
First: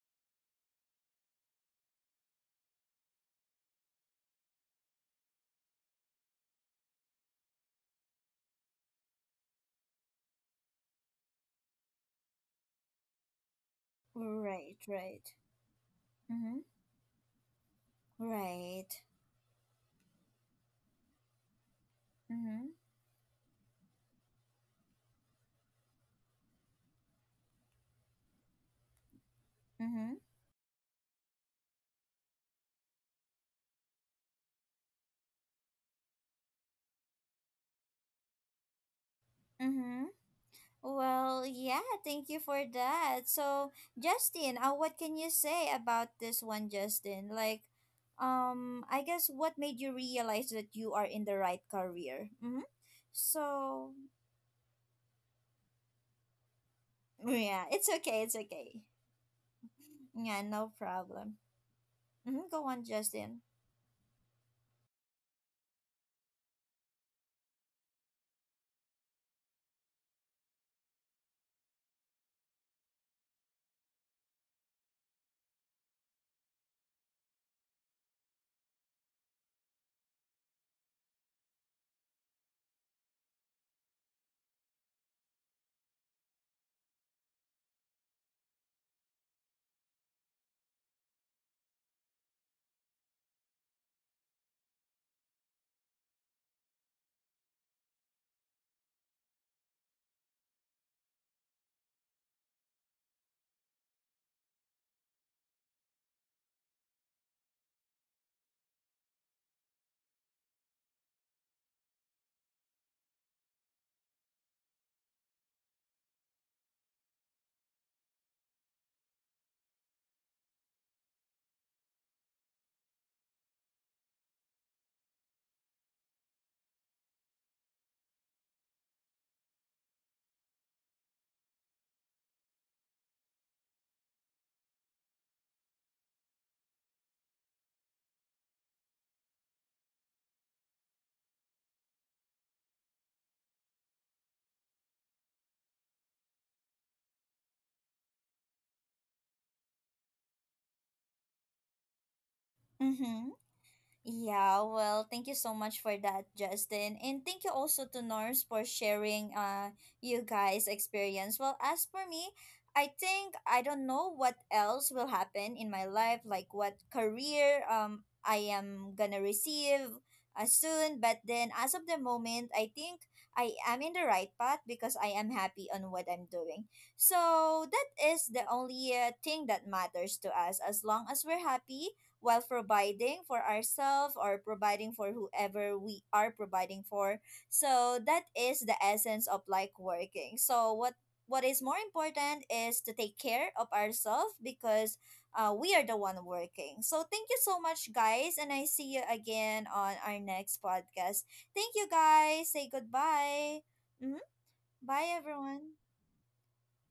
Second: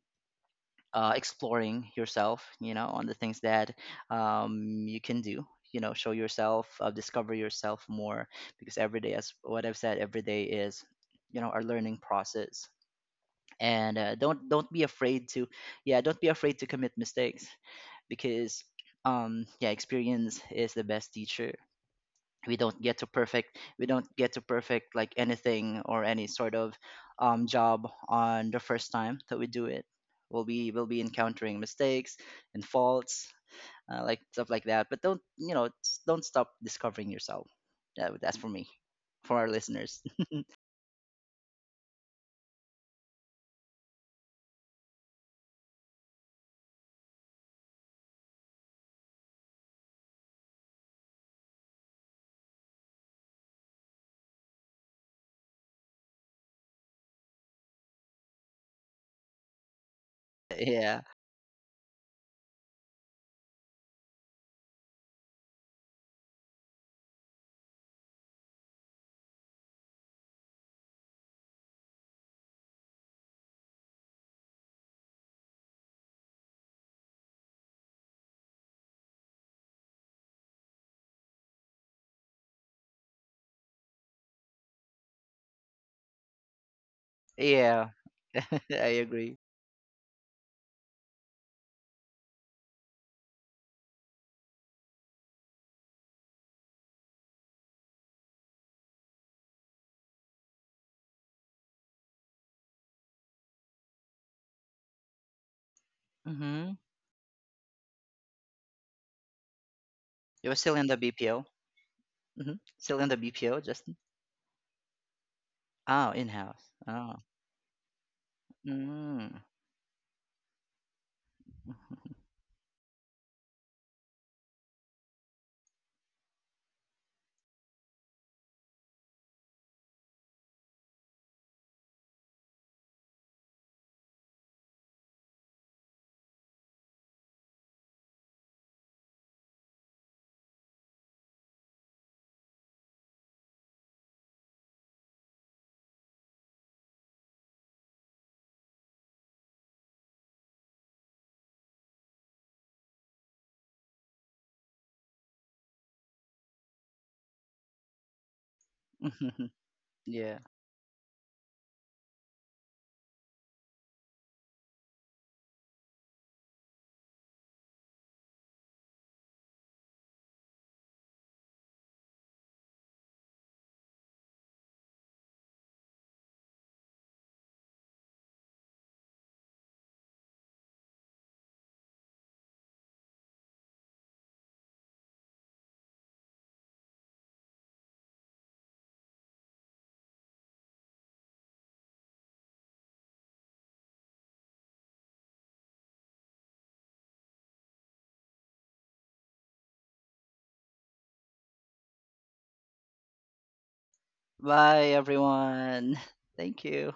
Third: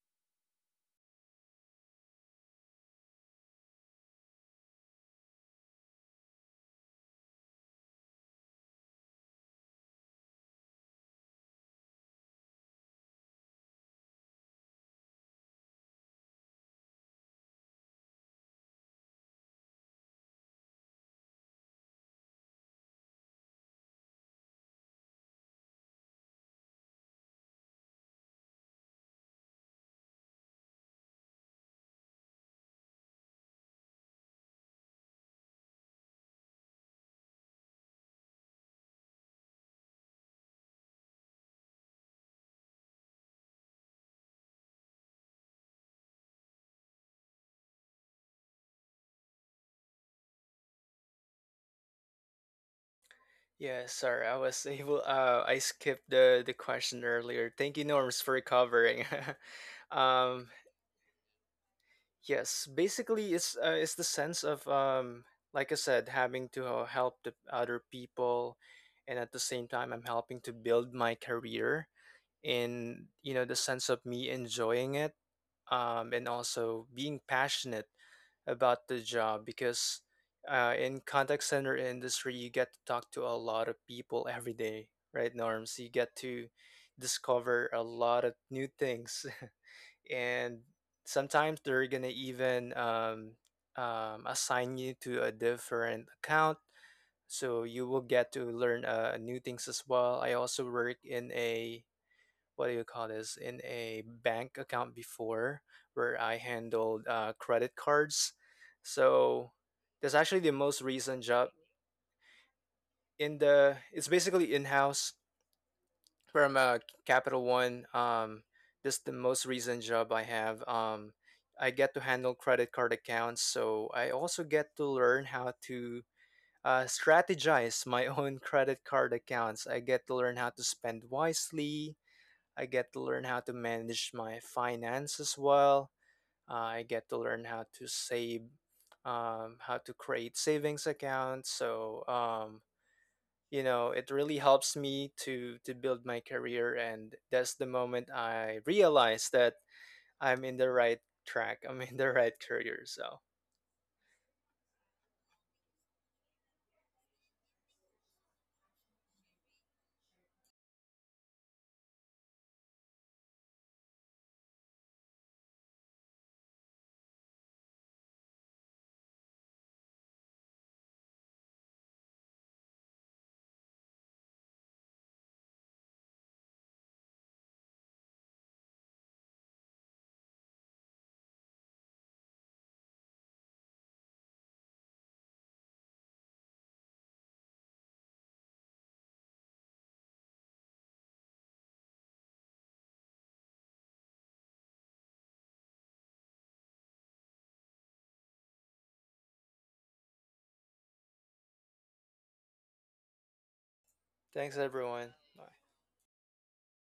B: exploring yourself, on the things that you can do. You know, show yourself, discover yourself more, because every day, as what I've said, every day is, our learning process. And don't
A: Right,
B: be afraid
A: right.
B: to, yeah, don't be afraid
A: Mm-hmm.
B: to commit mistakes because,
A: Right.
B: yeah, experience is the best teacher.
A: Mm-hmm.
B: We don't get to perfect like anything or any sort of job on the first time that we do it.
A: Mm-hmm.
B: We'll be encountering mistakes and faults, like stuff like that. But don't, don't stop discovering yourself. Yeah, that's for me, for our listeners.
A: Mm-hmm. Well, yeah, thank you for that. So, Justin, what can you say about this one, Justin? Like, I guess what made you realize that you are in the right career? Mm-hmm.
C: Yeah,
A: So,
C: sorry, I was able. I skipped the question earlier.
A: yeah,
C: Thank you,
A: it's
C: Norms,
A: okay,
C: for
A: it's okay.
C: covering.
A: Yeah,
C: um,
A: no
B: Yeah.
A: problem. Mm-hmm, go
C: yes,
A: on,
C: basically,
A: Justin.
C: it's the sense of like I said, having to help the other people, and at the same time, I'm helping to build my career in the sense of me enjoying it, and also being passionate about the job because in contact center industry you get to talk to a lot of people every day, right, Norms? You get to discover
B: Yeah.
C: a lot of
B: I
C: new things
B: agree.
C: and sometimes they're gonna even assign you to a different account, so you will get to learn new things as well. I also work in a, what do you call this, in a bank account before, where I
B: Mm-hmm.
C: handled credit cards. So that's
B: You
C: actually
B: were
C: the
B: still in
C: most
B: the
C: recent
B: BPO?
C: job.
B: Mm-hmm. Still in the
C: In
B: BPO,
C: the
B: Justin?
C: It's basically in-house
B: Oh,
C: from
B: in-house.
C: a
B: Oh.
C: Capital One. This the
B: Mm.
C: most recent job I have. I get to handle credit card accounts, so I also get to learn how to strategize my own credit card accounts. I get to learn how to spend wisely, I get to learn how to manage my finance as well. I get to learn how to save, how to create savings accounts. So you know, it really helps me to build my career, and that's the moment I realize that I'm in the right track. I'm in the right career. So
A: Mm-hmm. Yeah, well, thank you so much for that, Justin. And thank you also to Norms for sharing you
B: Yeah.
A: guys' experience. Well, as for me, I think I don't know what else will happen in my life, like what career I am gonna receive soon, but then as of the moment, I think I am in the right path because I am happy on what I'm doing. So, that is the only thing that matters to us, as long as we're happy while providing for ourselves or providing for whoever we are providing for. So that is the essence of like working. So what is more important is to take care of ourselves, because we are the one working. So thank you so much, guys, and I see you again on our next podcast. Thank you, guys. Say goodbye. Hmm
C: thanks
B: Bye,
A: Bye,
C: everyone. Bye.
A: everyone.
B: everyone. Thank you.